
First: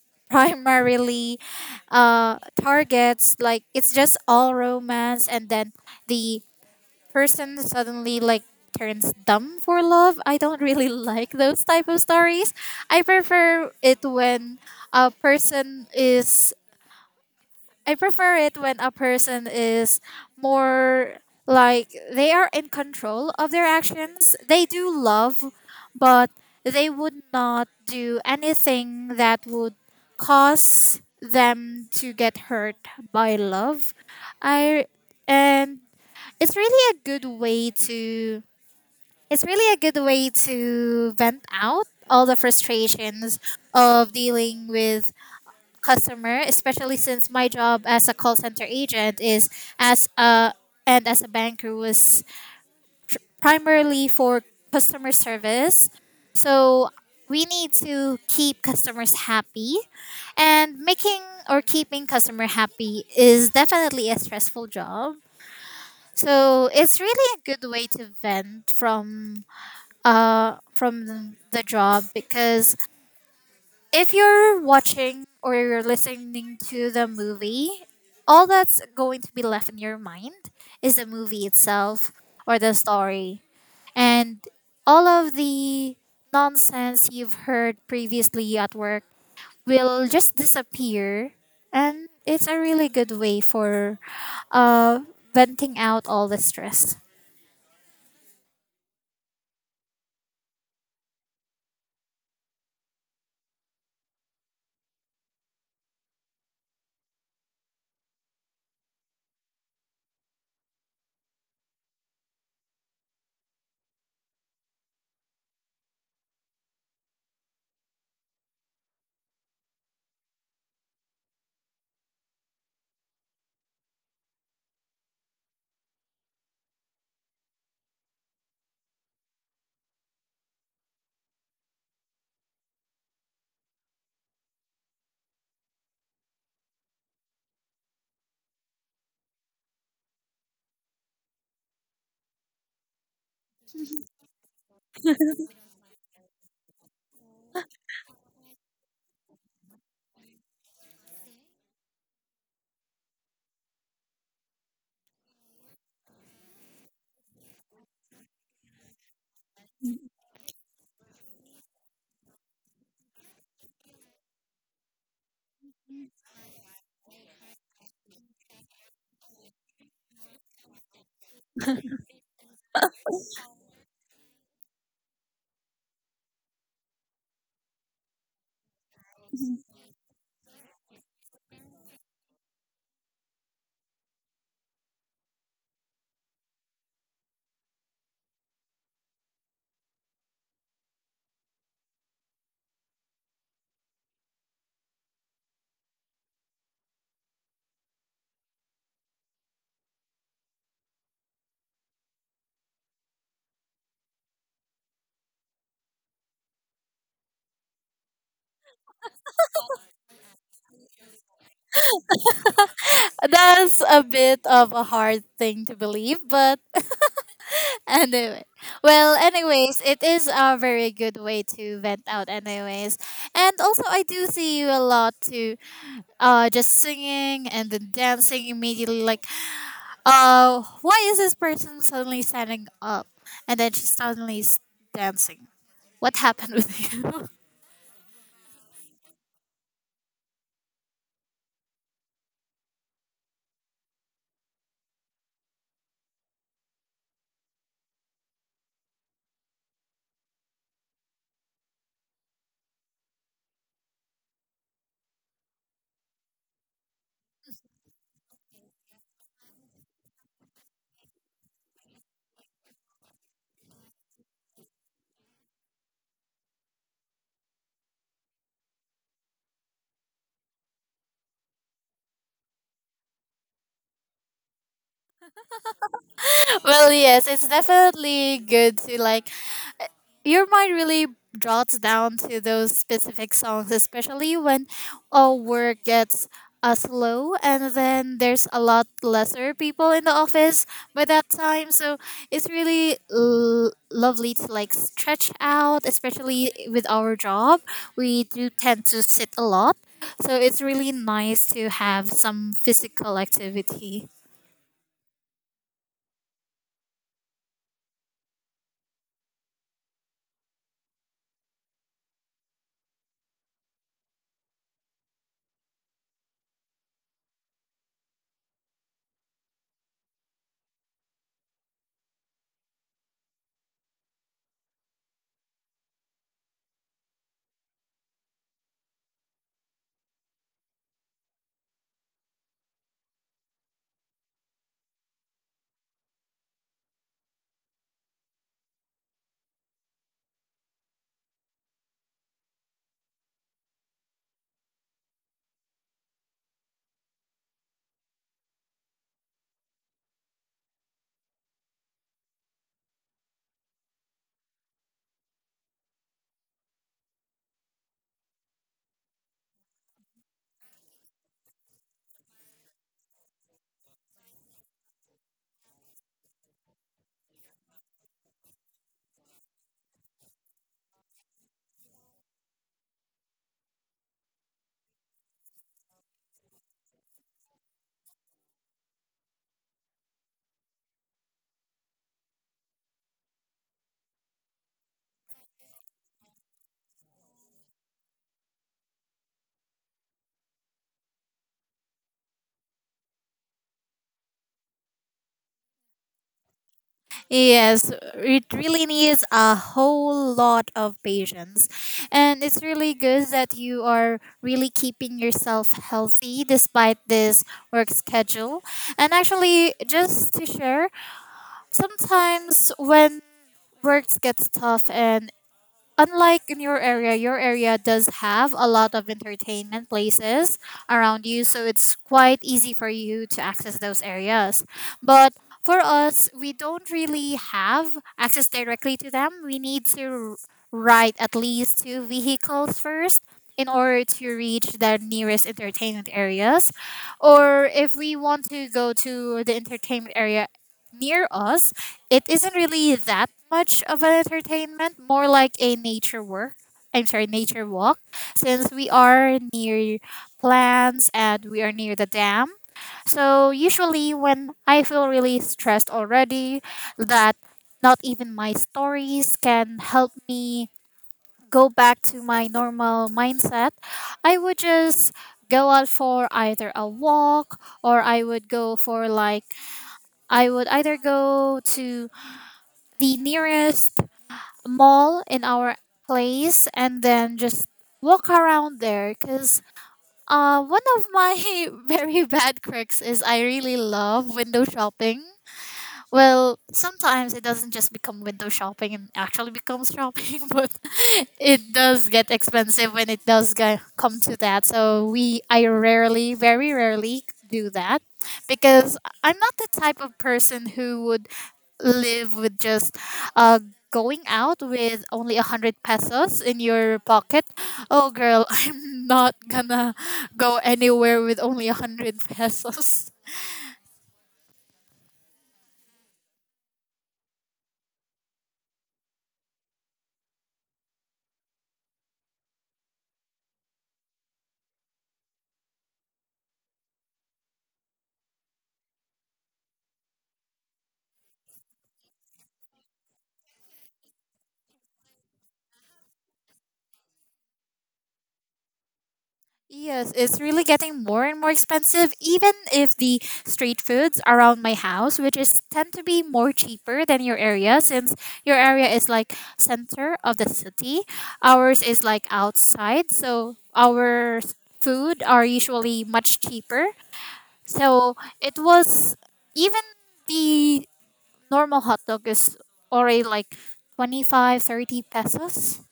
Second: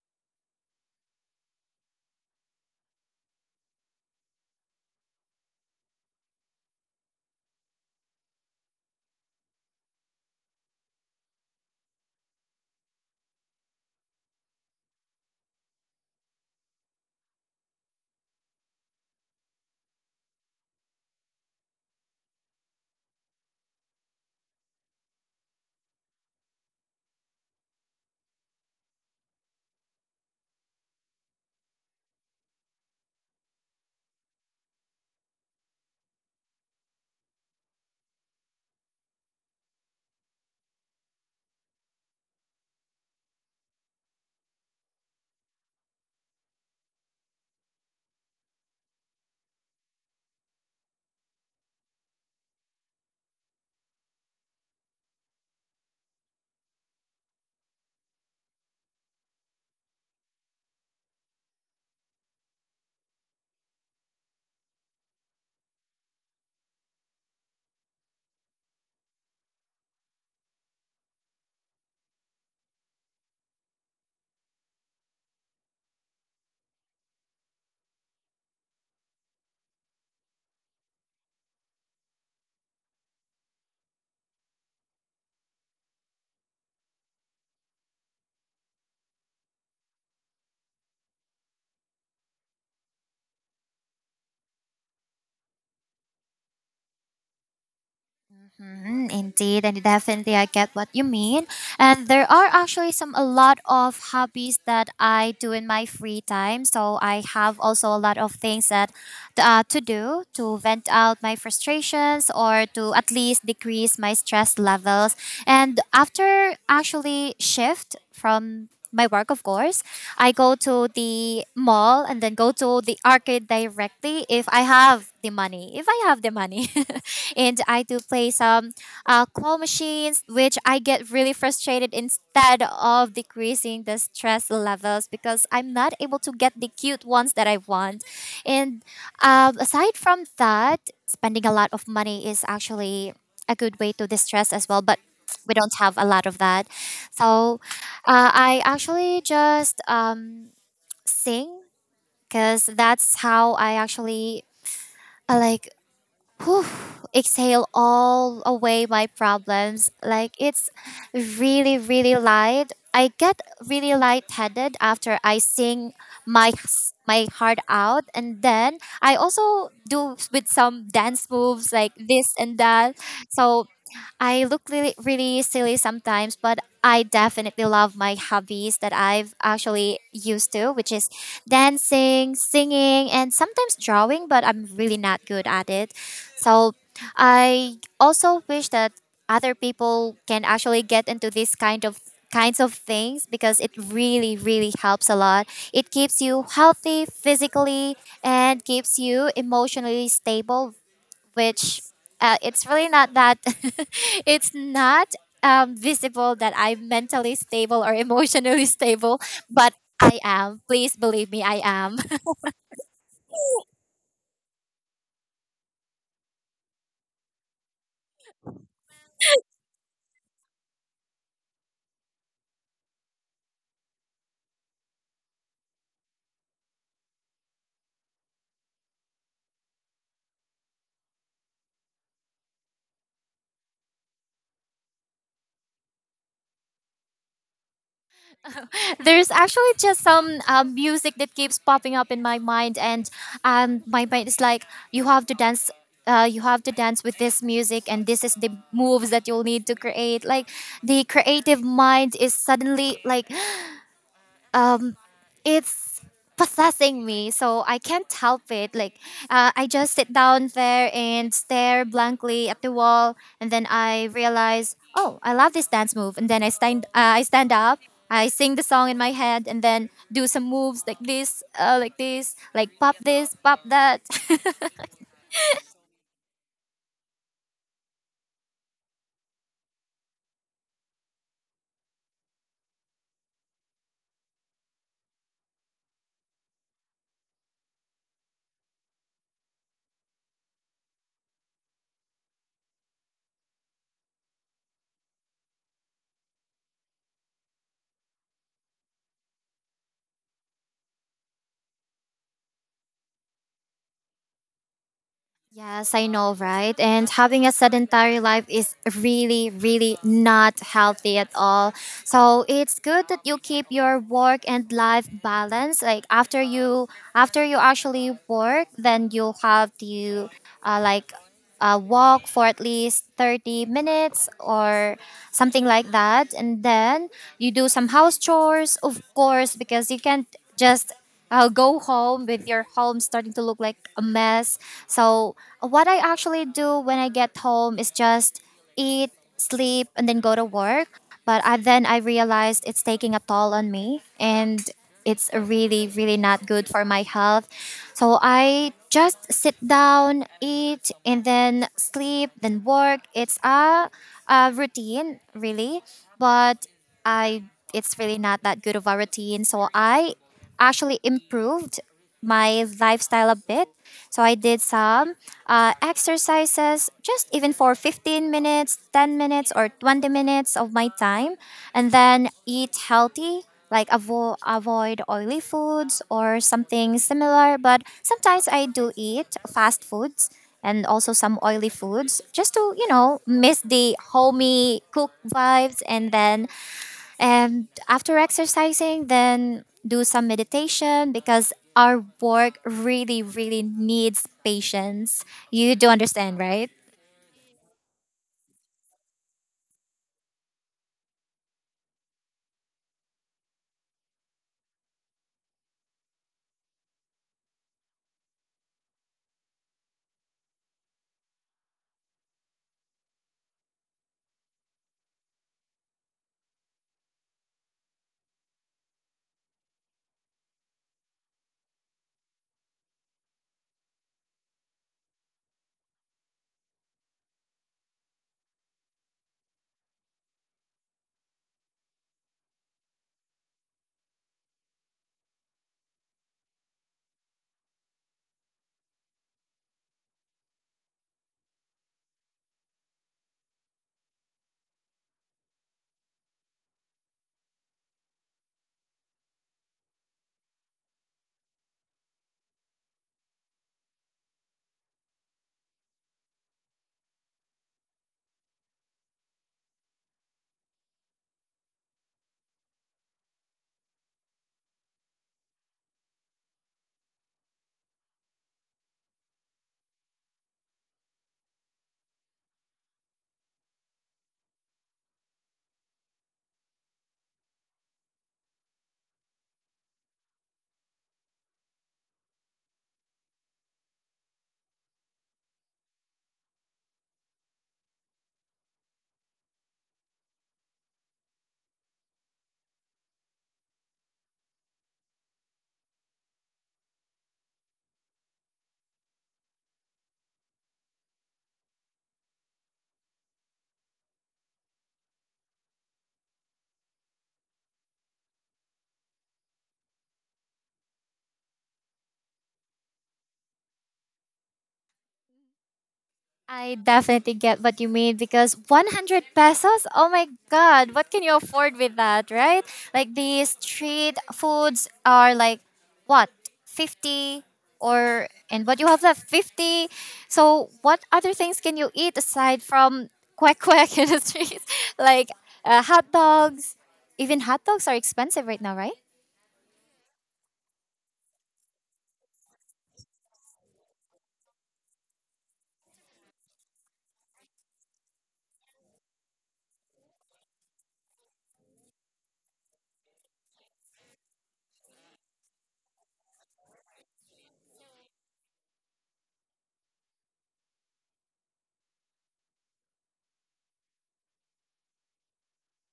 primarily targets like it's just all romance, and then the person suddenly like turns dumb for love. I don't really like those type of stories. I prefer it when a person is I prefer it when a person is more like they are in control of their actions. They do love, but they would not do anything that would cause them to get hurt by love. I and it's really a good way to it's really a good way to vent out all the frustrations of dealing with customer, especially since my job as a call center agent is as a as a banker was primarily for customer service. So we need to keep customers happy, and making or keeping customer happy is definitely a stressful job. So it's really a good way to vent from the job, because if you're watching or you're listening to the movie, all that's going to be left in your mind is the movie itself or the story, and all of the nonsense you've heard previously at work will just disappear. And it's a really good way for uh venting out all the stress.
Mm, indeed, and definitely I get what you mean. And there are actually some a lot of hobbies that I do in my free time. So I have also a lot of things that to do to vent out my frustrations, or to at least decrease my stress levels. And after actually shift from my work, of course. I go to the mall and then go to the arcade directly if I have the money. If I have the money, and I do play some claw machines, which I get really frustrated instead of decreasing the stress levels because I'm not able to get the cute ones that I want. And aside from that, spending a lot of money is actually a good way to distress as well, but we don't have a lot of that. So I actually just sing because that's how I actually like, whew, exhale all away my problems. Like it's really, really light. I get really lightheaded after I sing my my heart out, and then I also do with some dance moves like this and that. So I look really, really silly sometimes, but I definitely love my hobbies that I've actually used to, which is dancing, singing, and sometimes drawing, but I'm really not good at it. So I also wish that other people can actually get into this kinds of things because it really really helps a lot. It keeps you healthy physically and keeps you emotionally stable, which it's really not that it's not visible that I'm mentally stable or emotionally stable, but I am. Please believe me, I am.
That's a bit of a hard thing to believe, but anyway. Well, anyways, it is a very good way to vent out, anyways. And also, I do see you a lot too, just singing and then dancing immediately. Like, why is this person suddenly standing up? And then dancing. What happened with you?
There's actually just some music that keeps popping up in my mind, and my mind is like, you have to dance. You have to dance with this music, and this is the moves that you'll need to create. Like the creative mind is suddenly like um, it's possessing me, so I can't help it. Like I just sit down there and stare blankly at the wall, and then I realize, oh, I love this dance move, and then I stand I stand up. I sing the song in my head and then do some moves like this, like this, like pop this, pop that.
Well, yes, it's definitely good to, like, your mind really drops down to those specific songs, especially when all work gets slow and then there's a lot lesser people in the office by that time. So it's really lovely to like stretch out, especially with our job. We do tend to sit a lot. So it's really nice to have some physical activity.
Yes, I know, right? And having a sedentary life is really, really not healthy at all. So it's good that you keep your work and life balance. Like after you actually work, then you have to, uh, like walk for at least 30 minutes or something like that. And then you do some house chores, of course, because you can't just go home with your home starting to look like a mess. So, what I actually do when I get home is just eat, sleep, and then go to work. But then I realized it's taking a toll on me. And it's really really not good for my health, so I just sit down, eat, and then sleep, then work. It's a routine, really, but I it's really not that good of a routine, so I actually improved my lifestyle a bit. So I did some exercises, just even for 15 minutes, 10 minutes, or 20 minutes of my time. And then eat healthy, like avoid oily foods or something similar. But sometimes I do eat fast foods and also some oily foods just to, you know, miss the homey cook vibes. And then, and after exercising, then do some meditation because our work really, really needs patience. You do understand, right?
Yes, it really needs a whole lot of patience. And it's really good that you are really keeping yourself healthy despite this work schedule. And actually, just to share, sometimes when works gets tough and unlike in your area does have a lot of entertainment places around you, so it's quite easy for you to access those areas. But for us, we don't really have access directly to them. We need to ride at least two vehicles first in order to reach the nearest entertainment areas. Or if we want to go to the entertainment area near us, it isn't really that much of an entertainment, more like a nature work. I'm sorry, nature walk, since we are near plants and we are near the dam. So usually when I feel really stressed already, that not even my stories can help me go back to my normal mindset, I would just go out for either a walk, or I would go for like, I would either go to the nearest mall in our place and then just walk around there because one of my very bad quirks is I really love window shopping. Well, sometimes it doesn't just become window shopping and actually becomes shopping, but it does get expensive when it does get, come to that. So I rarely, very rarely do that because I'm not the type of person who would live with just uh, going out with only a hundred pesos in your pocket. Oh, girl, I'm not gonna go anywhere with only a hundred pesos.
I definitely get what you mean because 100 pesos? Oh my god, what can you afford with that, right? Like these street foods are like what? 50? Or and what you have left, 50. So what other things can you eat aside from quack quack in the streets? Like hot dogs. Even hot dogs are expensive right now, right?
Yes, it's really getting more and more expensive, even if the street foods around my house, which is tend to be more cheaper than your area, since your area is like center of the city. Ours is like outside, so our food are usually much cheaper. So it was even the normal hot dog is already like 25-30 pesos.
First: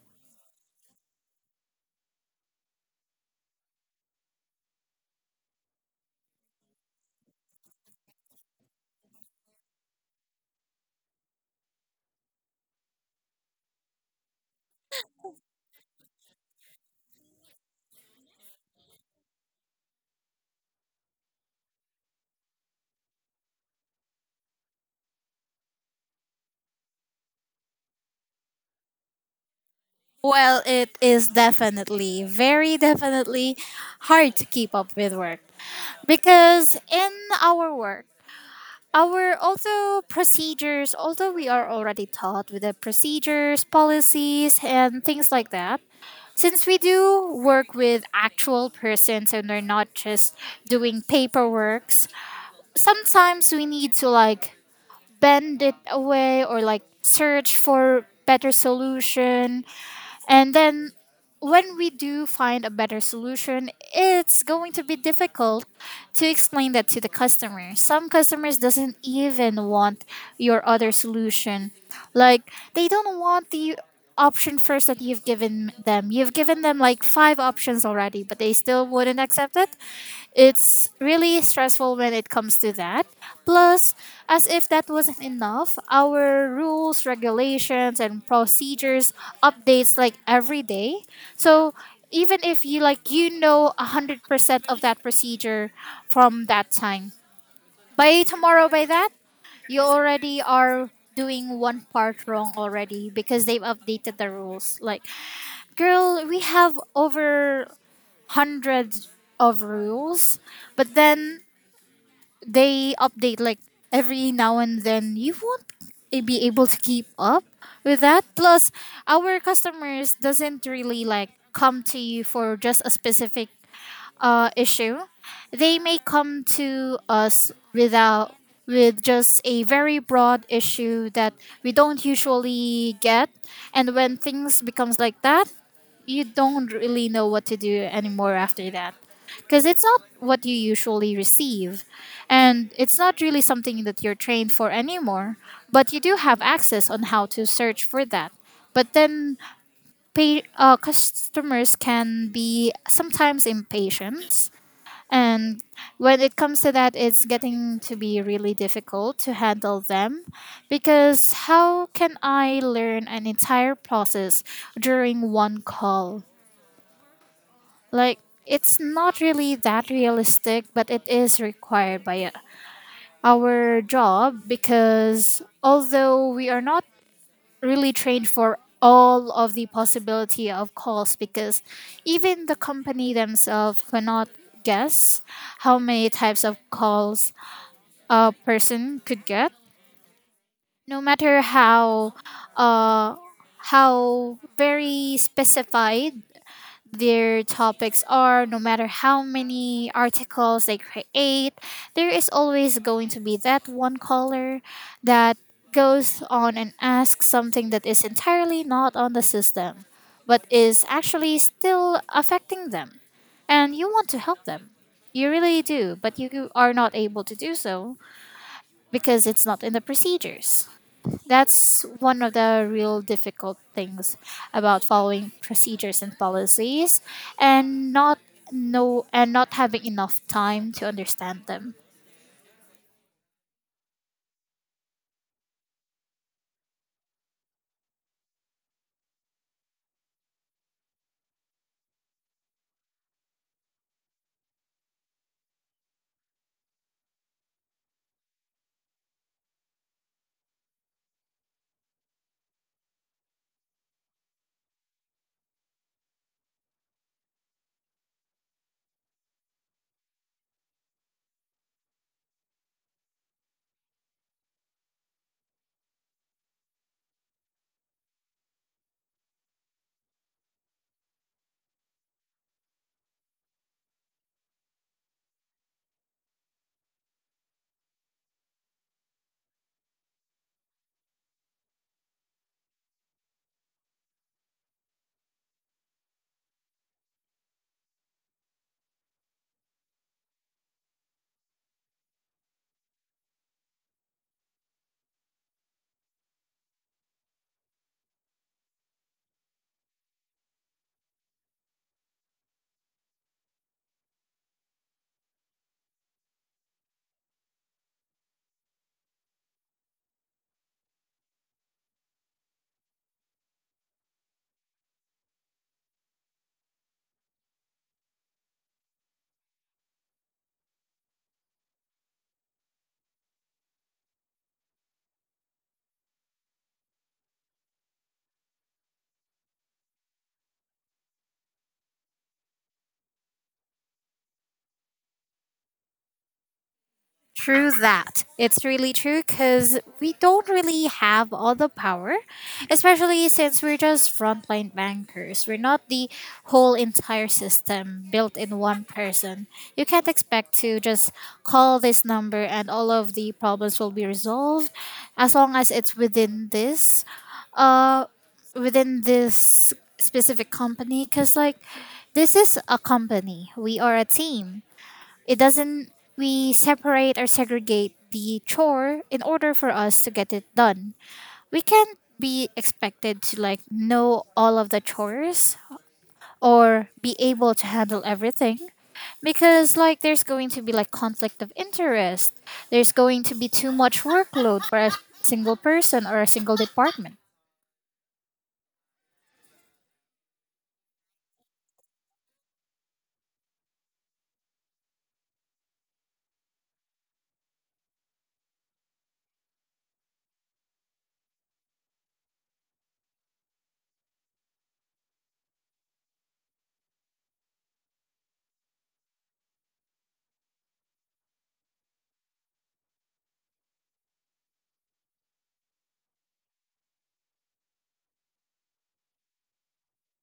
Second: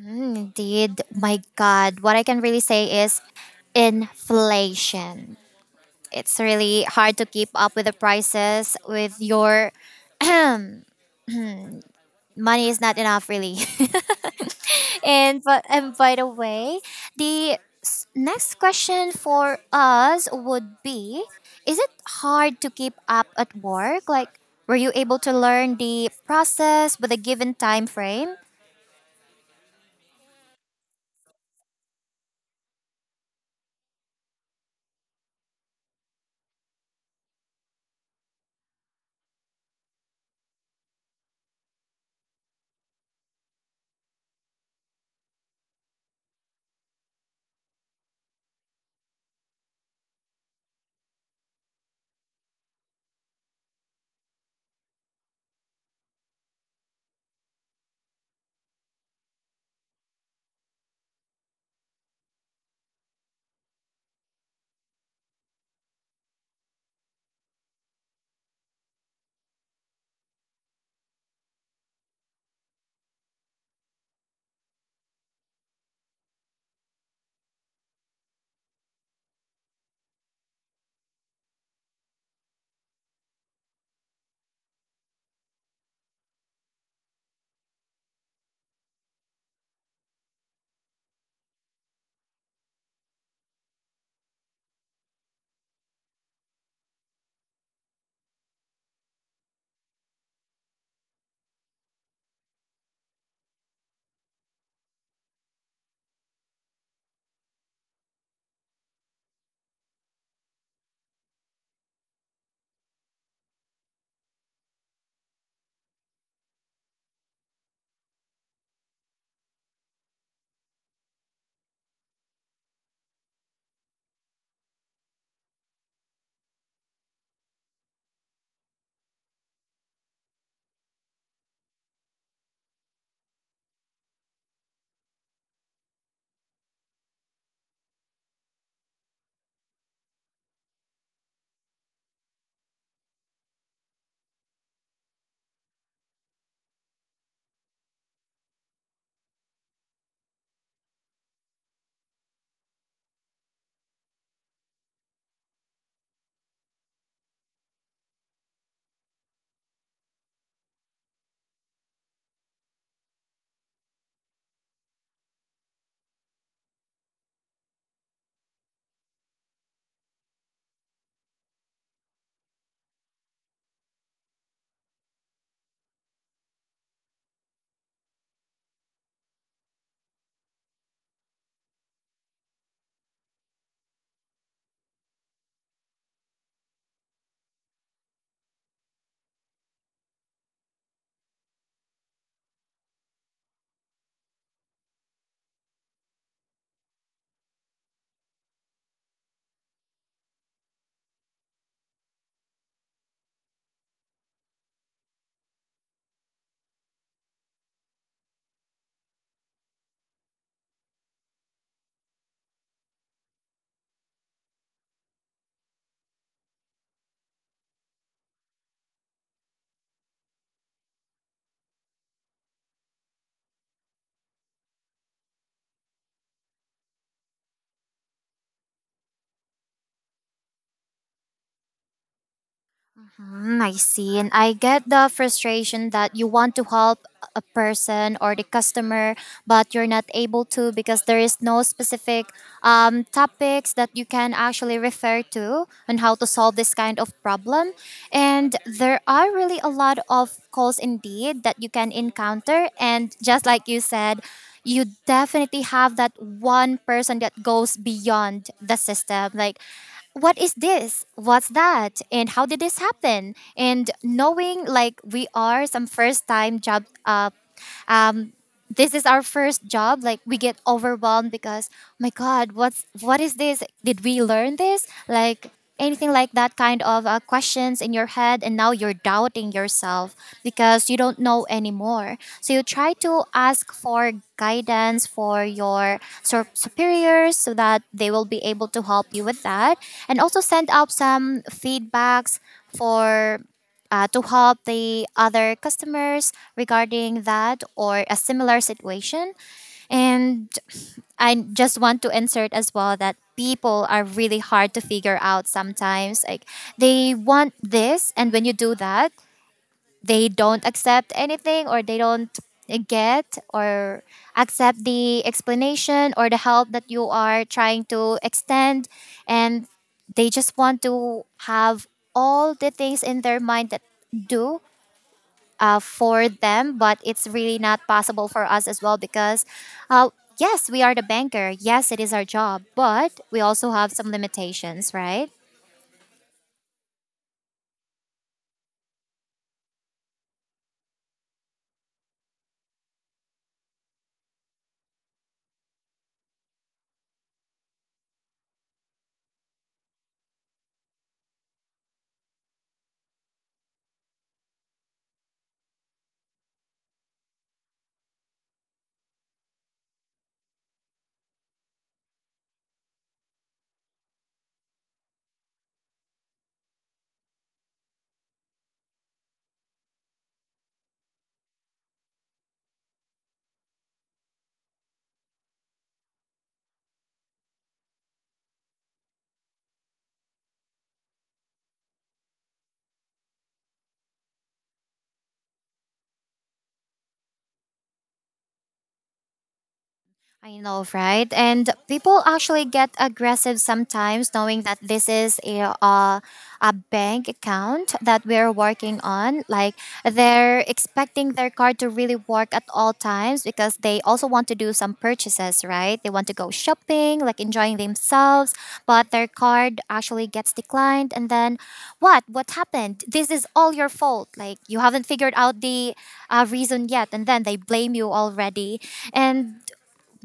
Mm, indeed. My god, what I can really say is inflation. It's really hard to keep up with the prices. With your money is not enough, really. and but and By the way, the next question for us would be, is it hard to keep up at work? Like, were you able to learn the process with a given time frame?
Well, it is definitely, very definitely hard to keep up with work because in our work, our also procedures, although we are already taught with the procedures, policies, and things like that, since we do work with actual persons and they're not just doing paperworks, sometimes we need to like bend it away or like search for better solution. And then when we do find a better solution, it's going to be difficult to explain that to the customer. Some customers doesn't even want your other solution. Like they don't want the option first that you've given them. You've given them like 5 options already, but they still wouldn't accept it. It's really stressful when it comes to that. Plus, as if that wasn't enough, our rules, regulations, and procedures updates like every day. So even if you like you know 100% of that procedure from that time. By tomorrow by that, you already are doing one part wrong already because they've updated the rules. Like, girl, we have over hundreds of rules, but then they update like every now and then. You won't be able to keep up with that. Plus our customers doesn't really like come to you for just a specific issue, they may come to us without with just a very broad issue that we don't usually get, and when things becomes like that, you don't really know what to do anymore after that because it's not what you usually receive and it's not really something that you're trained for anymore, but you do have access on how to search for that. But then customers can be sometimes impatient, and when it comes to that, it's getting to be really difficult to handle them because how can I learn an entire process during one call? Like, it's not really that realistic, but it is required by our job because although we are not really trained for all of the possibility of calls because even the company themselves cannot guess how many types of calls a person could get no matter uh how very specified their topics are, no matter how many articles they create, there is always going to be that one caller that goes on and asks something that is entirely not on the system but is actually still affecting them, and you want to help them, you really do, but you are not able to do so because it's not in the procedures. That's one of the real difficult things about following procedures and policies and not know and not having enough time to understand them.
Mm, I see. And I get the frustration that you want to help a person or the customer, but you're not able to because there is no specific topics that you can actually refer to on how to solve this kind of problem. And there are really a lot of calls indeed that you can encounter. And just like you said, you definitely have that one person that goes beyond the system. Like, what is this? What's that? And how did this happen? And knowing like we are some first time job um, this is our first job, like we get overwhelmed because, "Oh my god, what is this? Did we learn this?" Like anything like that kind of questions in your head, and now you're doubting yourself because you don't know anymore, so you try to ask for guidance for your superiors so that they will be able to help you with that and also send out some feedbacks for to help the other customers regarding that or a similar situation. And I just want to insert as well that people are really hard to figure out sometimes. Like they want this, and when you do that, they don't accept anything, or they don't get or accept the explanation or the help that you are trying to extend, and they just want to have all the things in their mind that do for them. But it's really not possible for us as well because uh, yes, we are the banker, yes, it is our job, but we also have some limitations, right?
True that. It's really true because we don't really have all the power, especially since we're just frontline bankers. We're not the whole entire system built in one person. You can't expect to just call this number and all of the problems will be resolved as long as it's within this uh within this specific company. Because like, this is a company, we are a team. It doesn't, We separate or segregate the chore in order for us to get it done. We can't be expected to like know all of the chores or be able to handle everything because like there's going to be like conflict of interest, there's going to be too much workload for a single person or a single department.
I know, right? And people actually get aggressive sometimes, knowing that this is a bank account that we're working on. Like they're expecting their card to really work at all times because they also want to do some purchases, right? They want to go shopping, like enjoying themselves, but their card actually gets declined, and then what? What happened? This is all your fault. Like you haven't figured out the reason yet, and then they blame you already. And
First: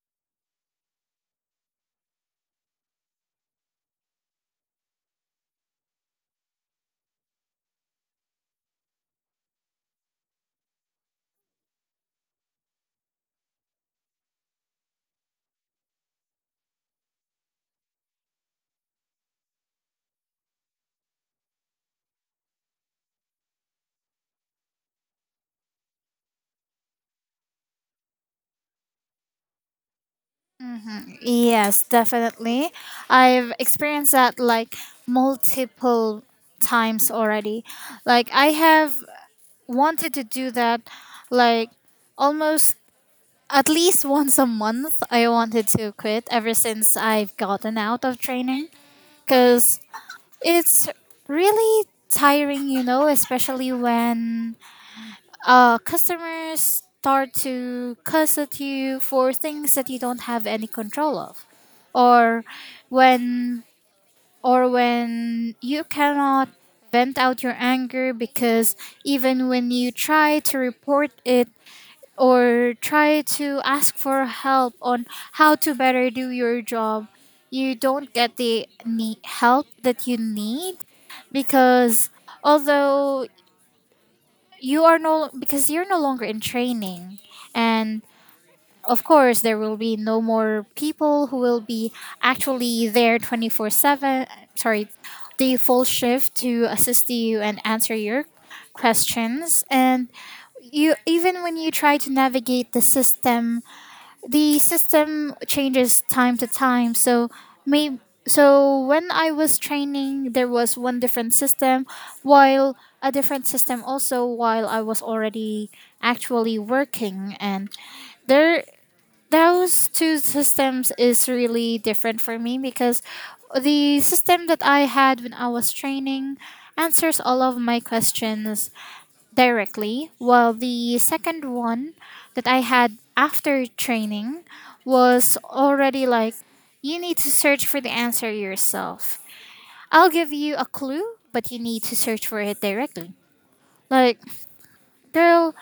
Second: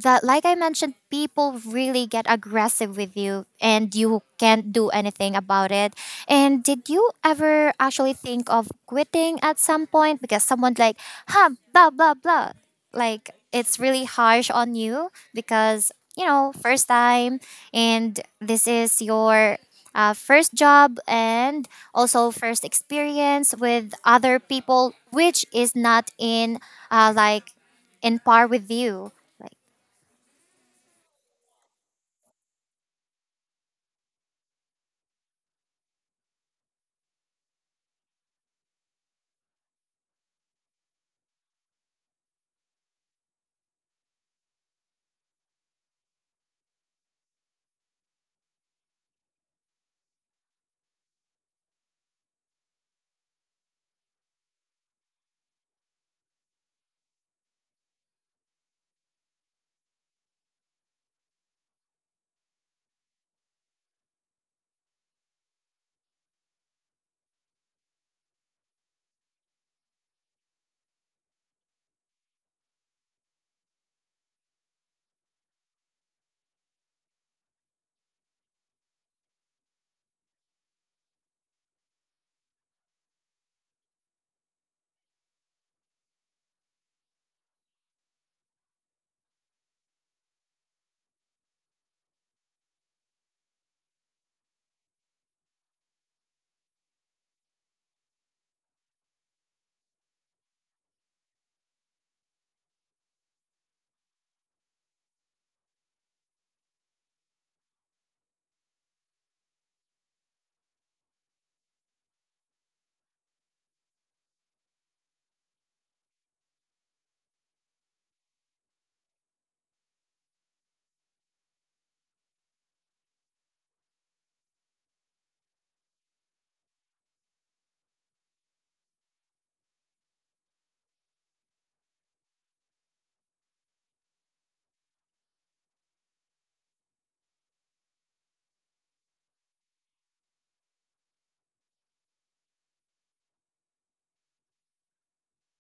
that, like I mentioned, people really get aggressive with you, and you can't do anything about it. And did you ever actually think of quitting at some point because someone like, huh, blah blah blah. Like it's really harsh on you because, you know, first time and this is your first job, and also first experience with other people which is not in like in par with you. Like,
Mhm. Yes, definitely. I've experienced that like multiple times already. Like I have wanted to do that like almost at least once a month. I wanted to quit ever since I've gotten out of training because it's really tiring, you know, especially when customers start to cuss at you for things that you don't have any control of. Or when or when you cannot vent out your anger because even when you try to report it or try to ask for help on how to better do your job, you don't get the help that you need because although you are no because you're no longer in training, and of course there will be no more people who will be actually there 24/7, sorry, the full shift to assist you and answer your questions. And you even when you try to navigate the system, the system changes time to time. So may so when I was training there was one different system, while a different system also while I was already actually working, and there, those two systems is really different for me because the system that I had when I was training answers all of my questions directly. Well, the second one that I had after training was already like, you need to search for the answer yourself. I'll give you a clue, but you need to search for it directly. Like, girl,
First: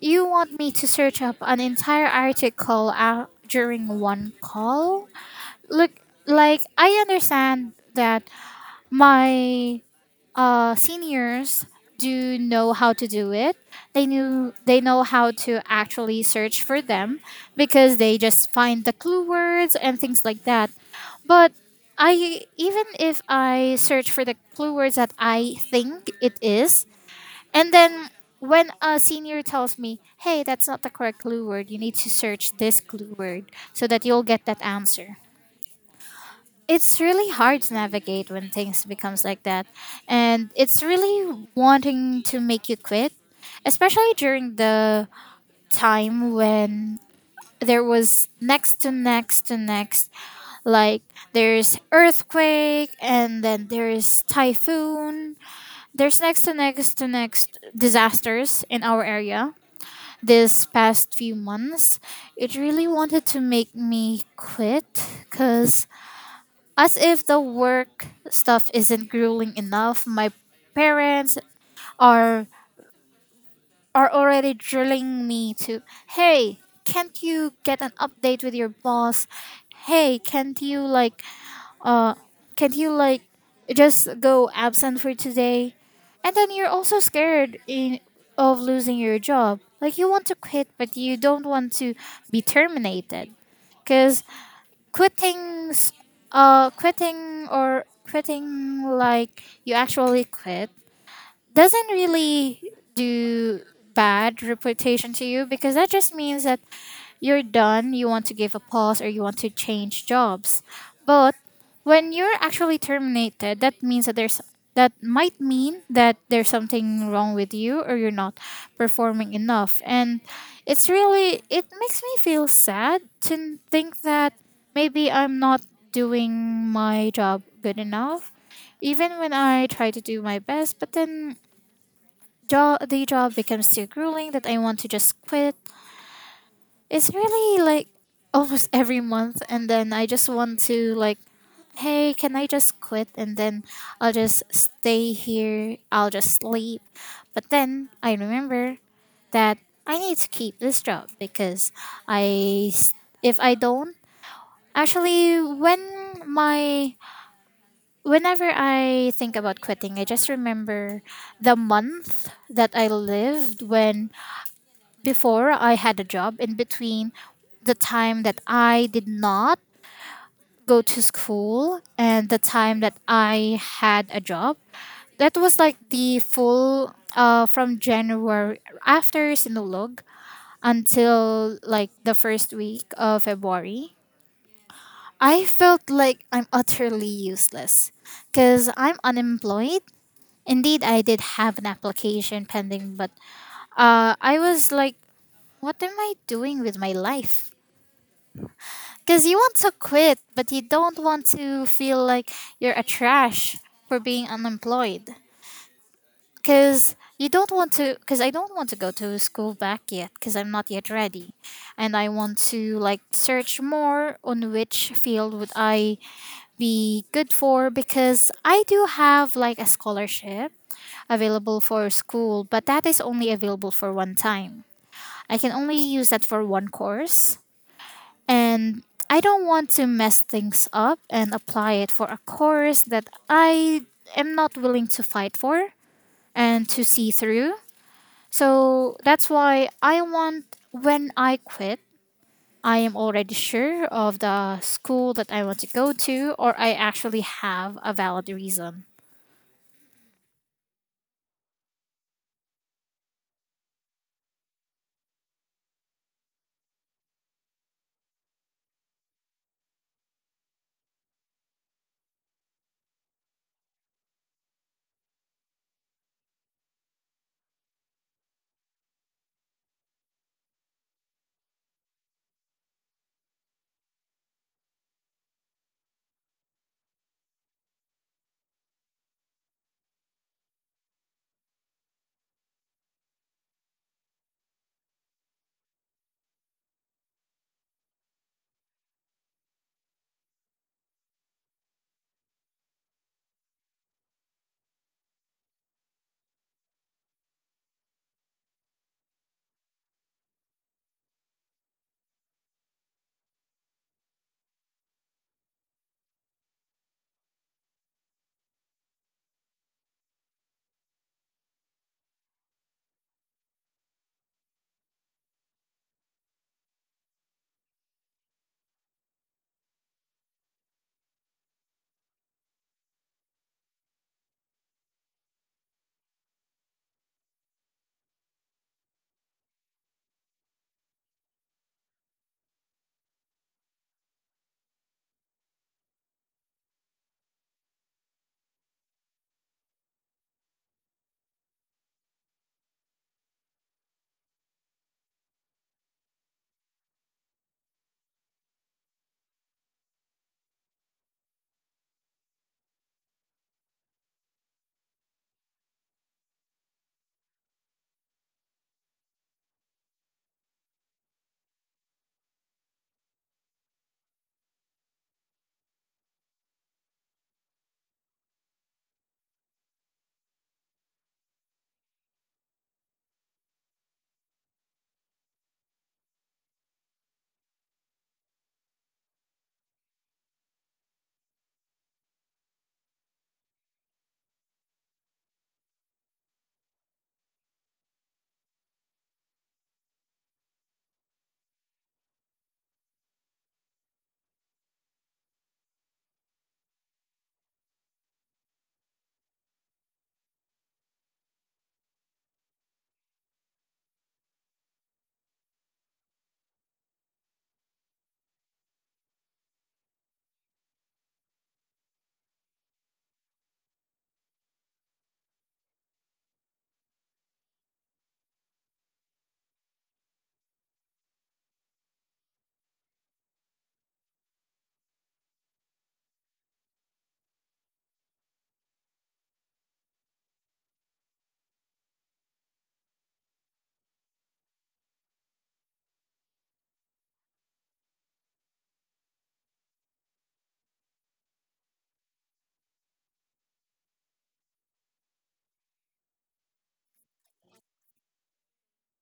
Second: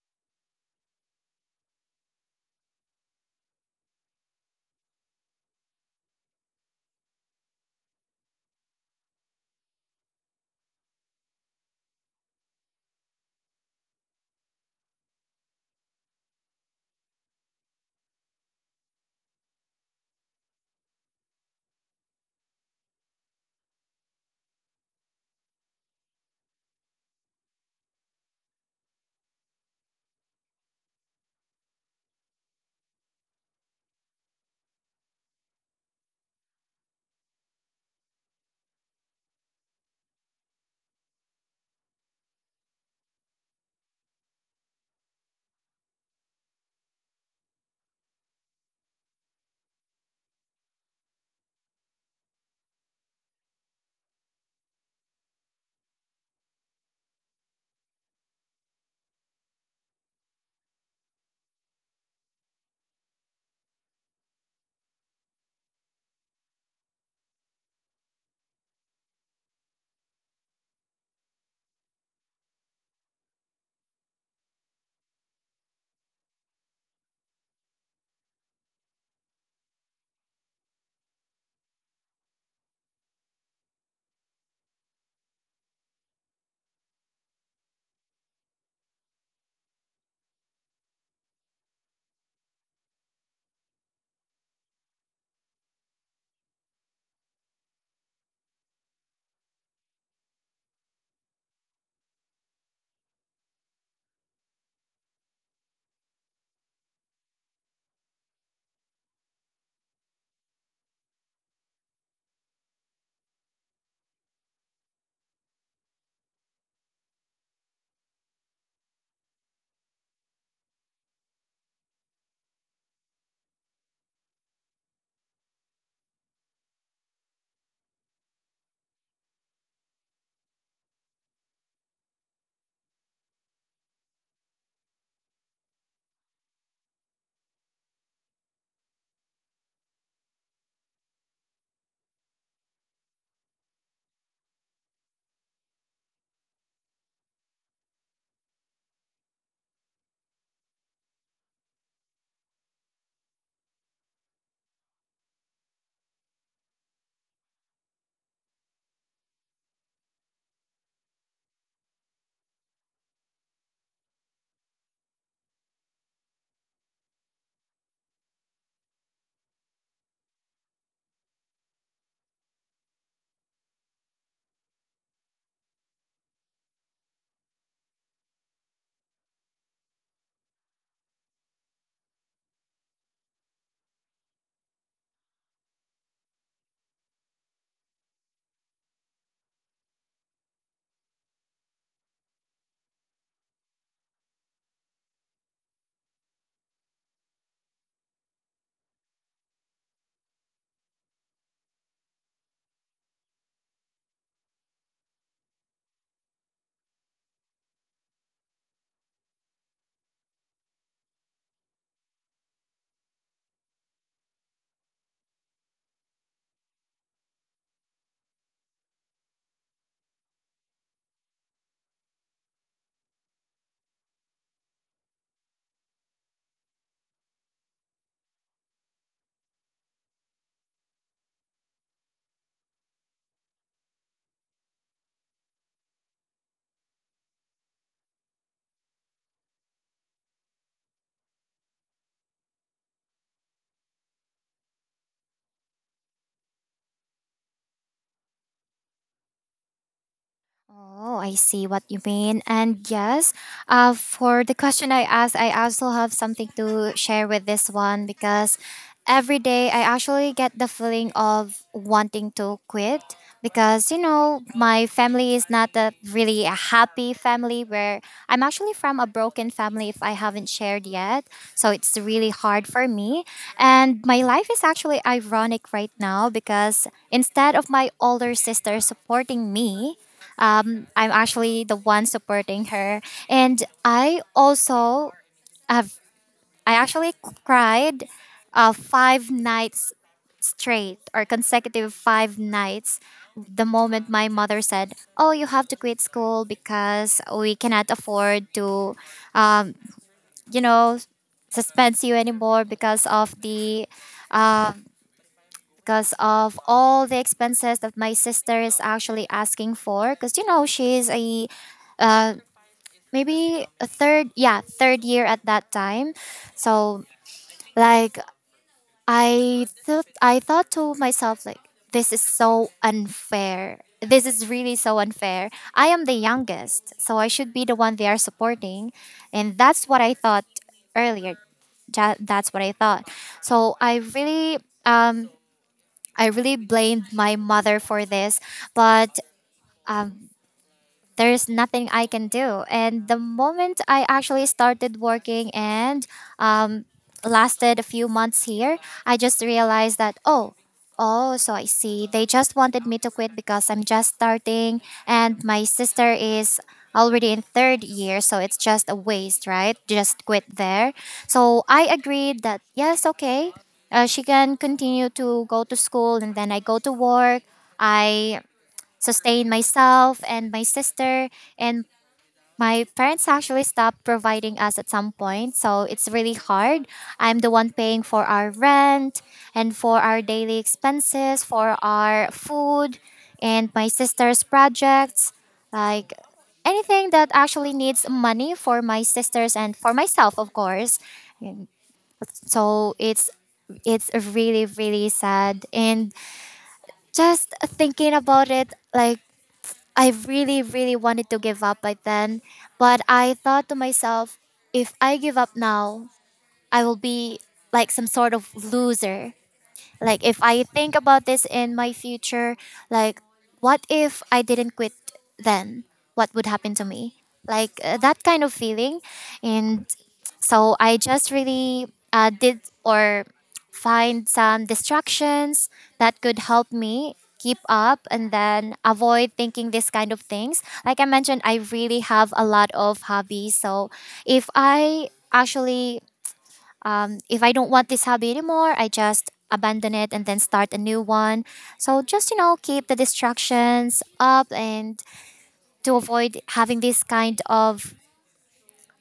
you want me to search up an entire article out during one call? Look, like, I understand that my seniors do know how to do it. They know how to actually search for them because they just find the clue words and things like that. But I, even if I search for the clue words that I think it is, and then when a senior tells me, "Hey, that's not the correct clue word. You need to search this clue word so that you'll get that answer." It's really hard to navigate when things becomes like that, and it's really wanting to make you quit, especially during the time when there was next to next to next, like, there's earthquake and then there's typhoon, there's next to next to next disasters in our area this past few months. It really wanted to make me quit because as if the work stuff isn't grueling enough, my parents are are already drilling me to, "Hey, can't you get an update with your boss? Hey, can't you like uh can't you like just go absent for today?" And then you're also scared in of losing your job. Like you want to quit, but you don't want to be terminated because quitting s- quitting, like you actually quit, doesn't really do bad reputation to you because that just means that you're done, you want to give a pause or you want to change jobs. But when you're actually terminated, that means that there's that might mean that there's something wrong with you or you're not performing enough. And It makes me feel sad to think that maybe I'm not doing my job good enough even when I try to do my best, but then job the job becomes too grueling that I want to just quit. It's really like almost every month, and then I just want to, like, hey, can I just quit, and then I'll just stay here, I'll just sleep. But then I remember that I need to keep this job because I s- if I don't actually when my whenever I think about quitting, I just remember the month that I lived when before I had a job, in between the time that I did not go to school and the time that I had a job. That was like the full, from January, after Sinulog, until like the first week of February. I felt like I'm utterly useless because I'm unemployed. Indeed, I did have an application pending, but I was like, what am I doing with my life? Because you want to quit, but you don't want to feel like you're a trash for being unemployed. Because you don't want to, because I don't want to go to school back yet, because I'm not yet ready. And I want to, like, search more on which field would I be good for, because I do have like a scholarship available for school, but that is only available for one time. I can only use that for one course, and I don't want to mess things up and apply it for a course that I am not willing to fight for and to see through. So that's why I want when I quit, I am already sure of the school that I want to go to, or I actually have a valid reason.
oh, I see what you mean. And yes, for the question I asked, I also have something to share with this one because every day I actually get the feeling of wanting to quit because, you know, my family is not a really a happy family. Where I'm actually from a broken family, if I haven't shared yet. So it's really hard for me. And my life is actually ironic right now because instead of my older sister supporting me, I'm actually the one supporting her, and I also have, I actually cried five nights straight, or consecutive five nights, the moment my mother said, oh, you have to quit school because we cannot afford to um, you know, suspend you anymore because of the uh, because of all the expenses that my sister is actually asking for because, you know, she's a uh, maybe a third year at that time. So like, I thought to myself, like, this is so unfair, this is really so unfair. I am the youngest, so I should be the one they are supporting. And that's what I thought earlier. That's what I thought. So I really um I really blamed my mother for this. But there's nothing I can do. And the moment I actually started working and um, lasted a few months here, I just realized that, oh, oh, so I see. They just wanted me to quit because I'm just starting and my sister is already in third year, so it's just a waste, right? Just quit there. So I agreed that, yes, okay, she can continue to go to school and then I go to work, I sustain myself and my sister. And my parents actually stopped providing us at some point, so it's really hard. I'm the one paying for our rent and for our daily expenses, for our food and my sister's projects, like anything that actually needs money, for my sisters and for myself, of course. And so it's really really sad, and just thinking about it, like I really, really wanted to give up by then. But I thought to myself, if I give up now, I will be like some sort of loser. Like if I think about this in my future, like what if I didn't quit then? What would happen to me? Like that kind of feeling. And so I just really did or find some distractions that could help me keep up and then avoid thinking this kind of things. Like I mentioned, I really have a lot of hobbies. So if I actually if I don't want this hobby anymore, I just abandon it and then start a new one. So just, you know, keep the distractions up and to avoid having this kind of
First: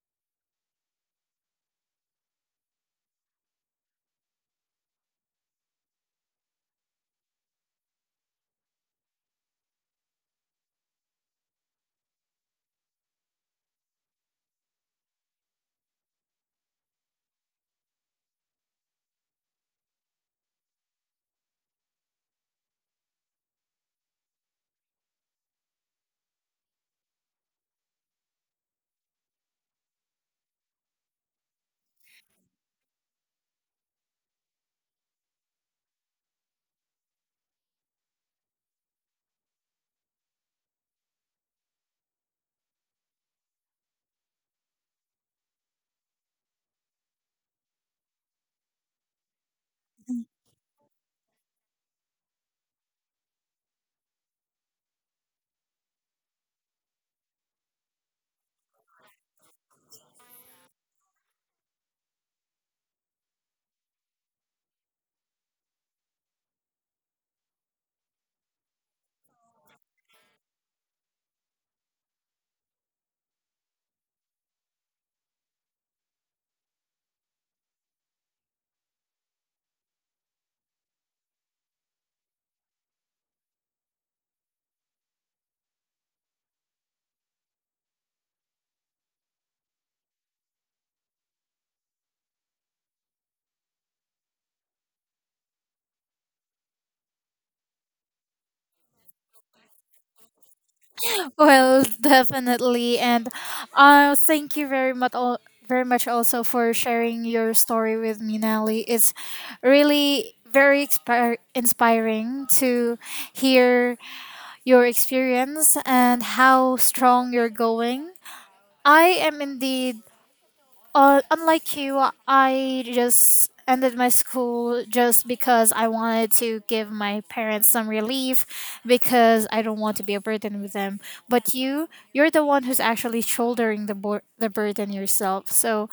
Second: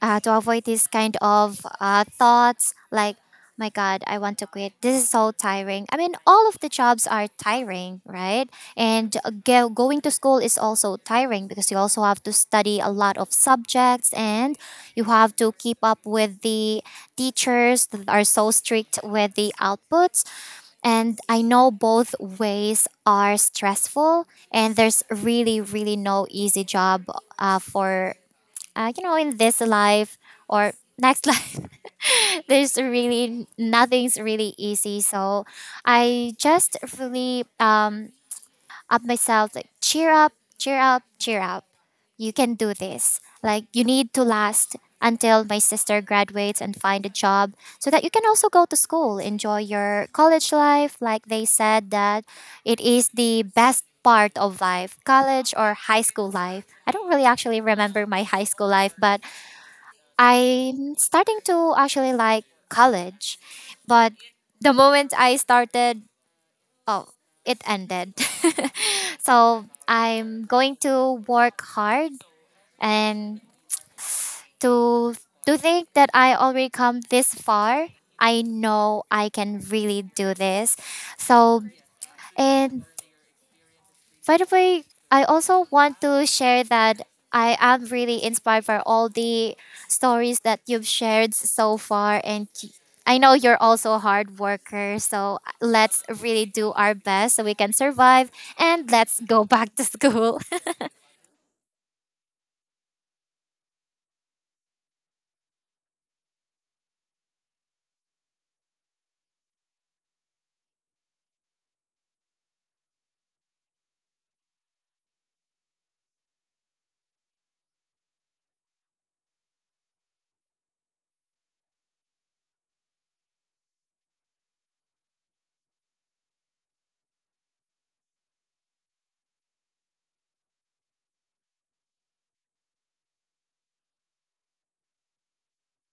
to avoid these kind of thoughts, like my god, I want to quit, this is so tiring. I mean, all of the jobs are tiring, right? And going to school is also tiring because you also have to study a lot of subjects, and you have to keep up with the teachers that are so strict with the outputs. And I know both ways are stressful, and there's really really no easy job for you know, in this life or next life, there's really nothing's really easy. So I just really up myself, like, cheer up, cheer up, cheer up. You can do this. Like, you need to last until my sister graduates and find a job so that you can also go to school, enjoy your college life. Like they said, that it is the best part of life, college or high school life. I don't really actually remember my high school life, but I'm starting to actually like college, but the moment I started, oh, it ended. So I'm going to work hard and to to think that I already come this far. I know I can really do this. So and By the way, I also want to share that I am really inspired by all the stories that you've shared so far, I know you're also a hard worker, so let's really do our best so we can survive and let's go back to school.
Well, definitely. And thank you very much, very much also for sharing your story with me, Nelly. It's really very inspiring to hear your experience and how strong you're going. I am indeed, unlike you, I just ended my school just because I wanted to give my parents some relief, because I don't want to be a burden with them. But you, you're the one who's actually shouldering the burden yourself. So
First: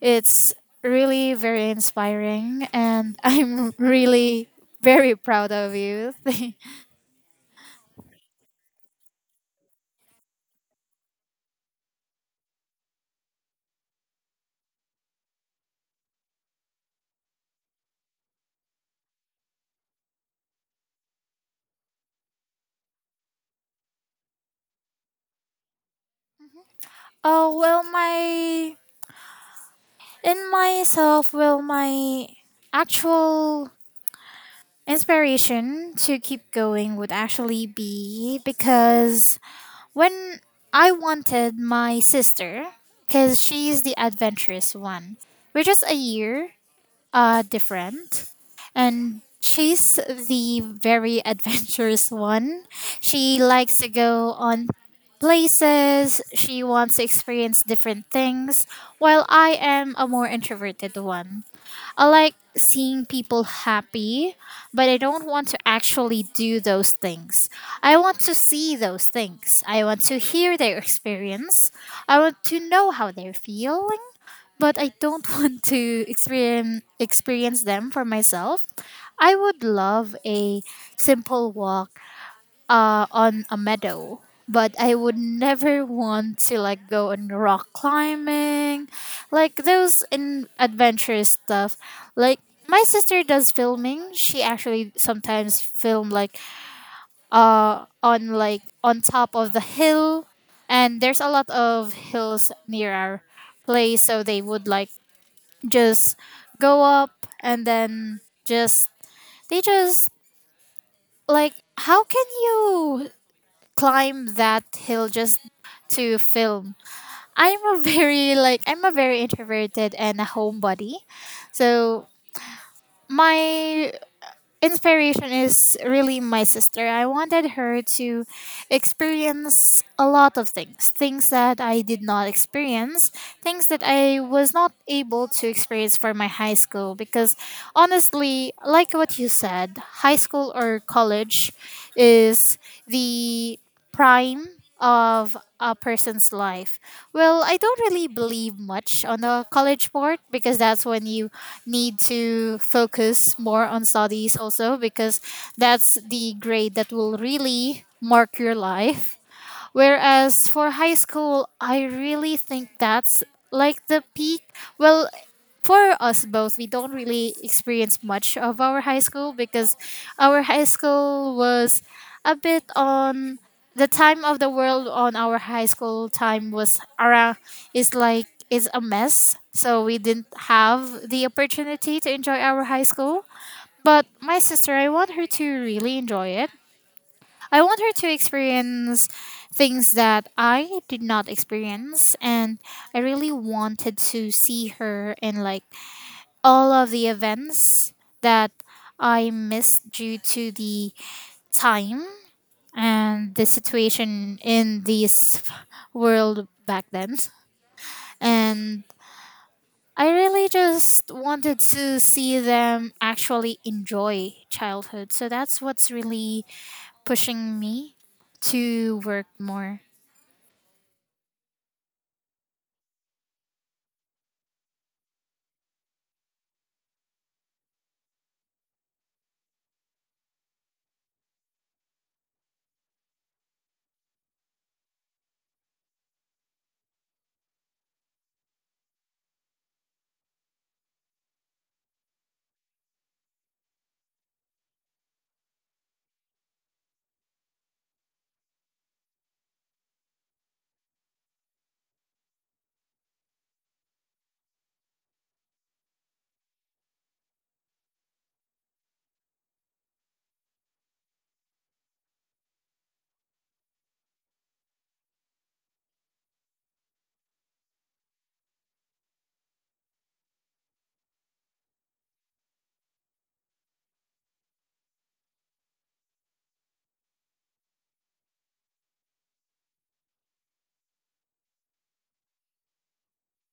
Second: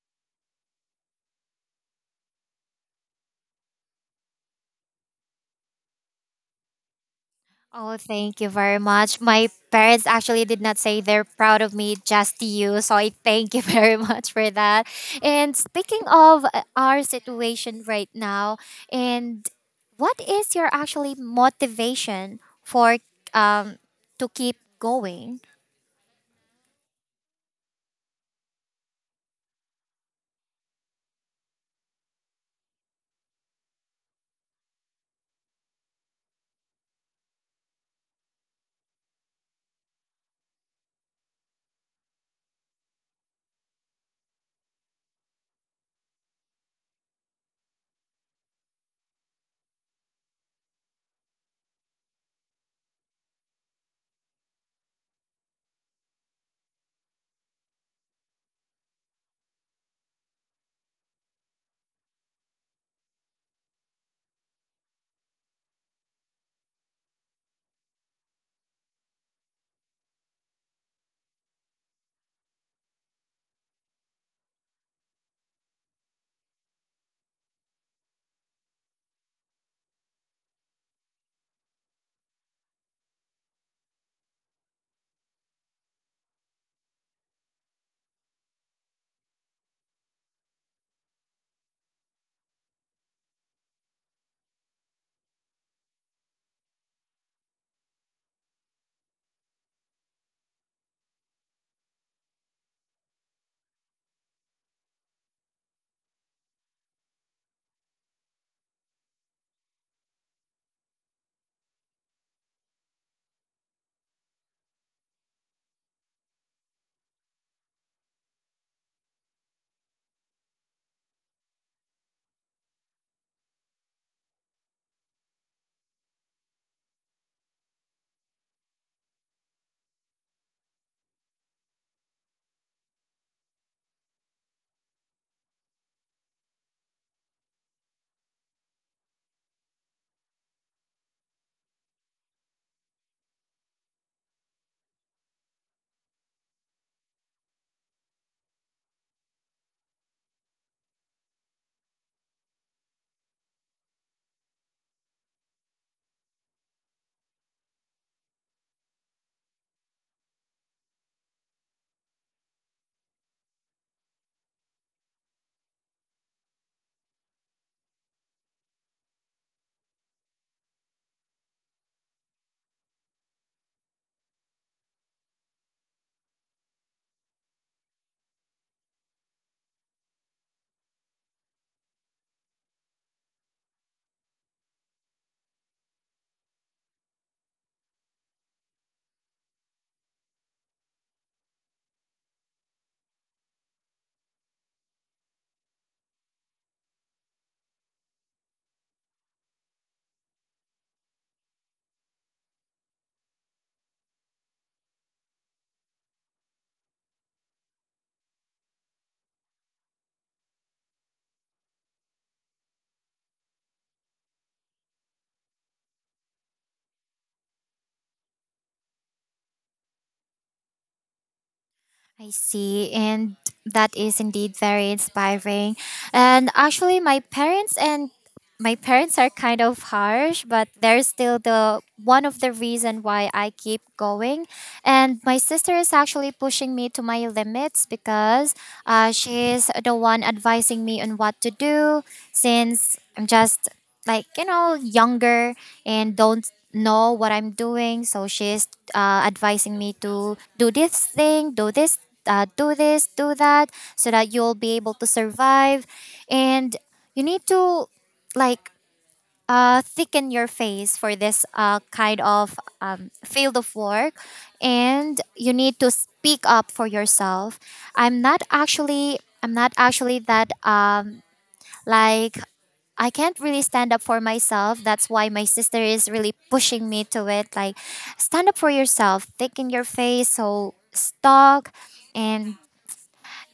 it's really very inspiring, and I'm really very proud of you.
Oh, thank you very much. My parents actually did not say they're proud of me, just you. So I thank you very much for that. And speaking of our situation right now, and what is your actually motivation for um to keep going?
oh, well my in myself, well my Actual inspiration to keep going would actually be because when I wanted my sister, because she's the adventurous one, we're just a year different. And she's the very adventurous one. She likes to go on places, she wants to experience different things, while I am a more introverted one. I like seeing people happy, but I don't want to actually do those things. I want to see those things. I want to hear their experience. I want to know how they're feeling, but I don't want to experience them for myself. I would love a simple walk on a meadow. But I would never want to, like, go on rock climbing, like those in adventurous stuff. Like, my sister does filming. She actually sometimes film like on, like, on top of the hill, and there's a lot of hills near our place, so they would, like, just go up and then just they just, like, how can you climb that hill just to film. I'm a very introverted and a homebody. So my inspiration is really my sister. I wanted her to experience a lot of things, things that I did not experience, things that I was not able to experience for my high school because, honestly, like what you said, high school or college is the prime of a person's life. Well, I don't really believe much on the college part, because that's when you need to focus more on studies also, because that's the grade that will really mark your life. Whereas for high school, I really think that's like the peak. Well, for us both, we don't really experience much of our high school because our high school was a bit on, the time of the world on our high school time was around, is like is a mess. So we didn't have the opportunity to enjoy our high school. But my sister, I want her to really enjoy it. I want her to experience things that I did not experience, and I really wanted to see her in, like, all of the events that I missed due to the time and the situation in this world back then. And I really just wanted to see them actually enjoy childhood. So that's what's really pushing me to work more.
I see, and that is indeed very inspiring. And actually, my parents are kind of harsh, but they're still the one of the reason why I keep going, and my sister is actually pushing me to my limits because she's the one advising me on what to do, since I'm just, like, you know, younger and don't know what I'm doing, so she's advising me to do this thing, do this, do this, do that, so that you'll be able to survive, and you need to, like, thicken your face for this kind of field of work, and you need to speak up for yourself. I'm not actually that like, I can't really stand up for myself, that's why my sister is really pushing me to it, like, stand up for yourself, thicken your face so stock. And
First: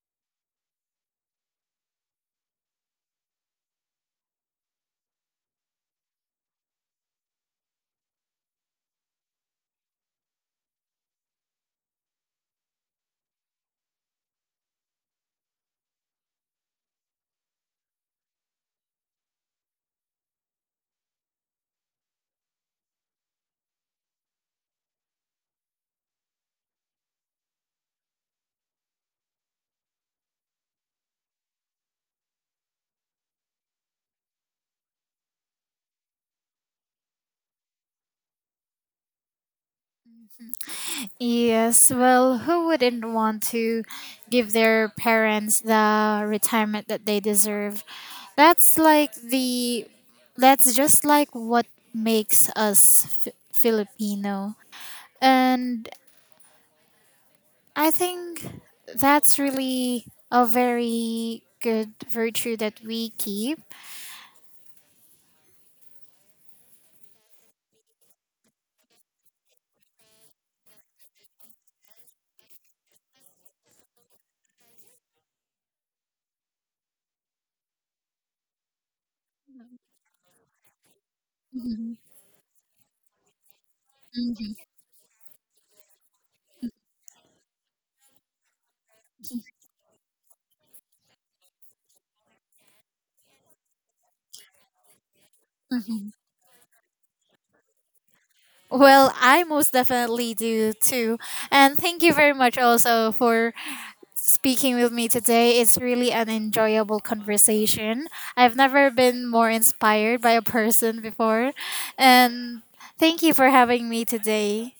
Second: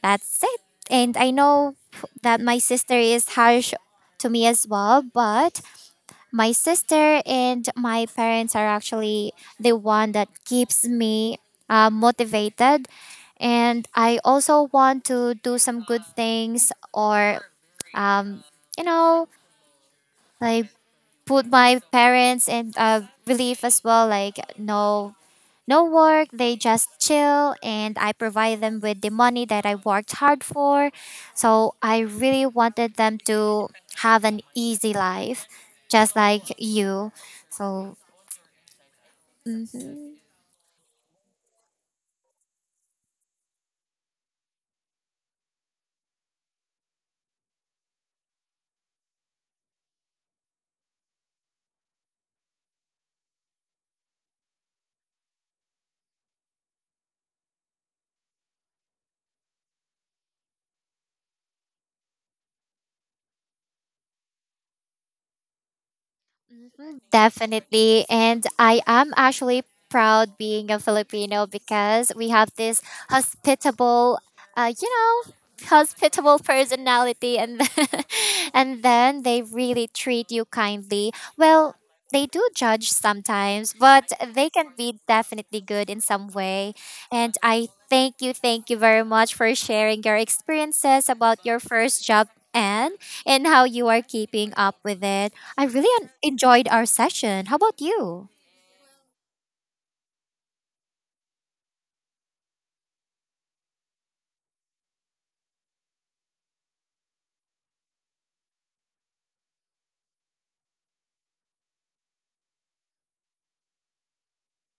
that's it. And I know that my sister is harsh to me as well, but my sister and my parents are actually the one that keeps me motivated, and I also want to do some good things or um, you know like put my parents in relief as well. Like, no, no work, they just chill, and I provide them with the money that I worked hard for. So I really wanted them to have an easy life, just like you. So
Yes, well, who wouldn't want to give their parents the retirement that they deserve? That's like the that's just like what makes us Filipino. And I think that's really a very good virtue that we keep.
definitely. And I am actually proud being a Filipino because we have this hospitable, uh, you know, hospitable personality. And then, and then they really treat you kindly. Well, they do judge sometimes, but they
Mhm,
can be definitely good in some way. And I thank you very much
mhm,
for sharing your experiences about your first job, and how you are keeping up with it. I really
mhm.
enjoyed our session. How about you?
Well, I most definitely do too. And thank you very much also for speaking with me today. It's really an enjoyable conversation. I've never been more inspired by a person before. And thank you for having me today.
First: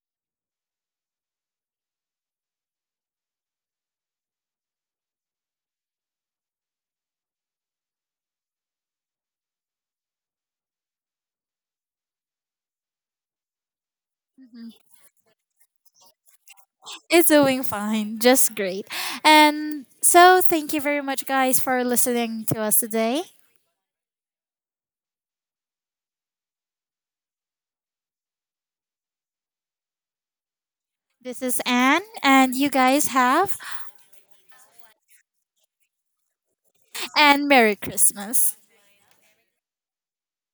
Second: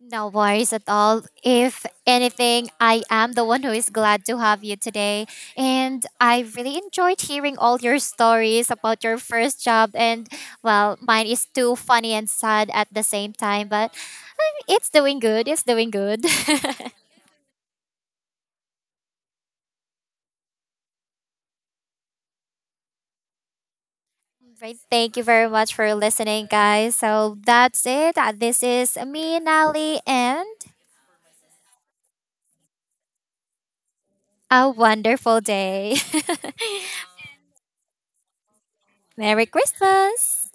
No worries at all. If anything, I am the one who is glad to have you today. And I really enjoyed hearing all your stories about your first job. And well, mine is too funny and sad at the same time, but
Mhm.
it's doing good. It's doing good.
It's doing fine, just great. And so, thank you very much, guys, for listening to us today.
Right. Thank you very much for listening, guys. So that's it. This is me, Nali, and
This is Anne, and you guys have,
a wonderful day.
and Merry Christmas.
Merry Christmas.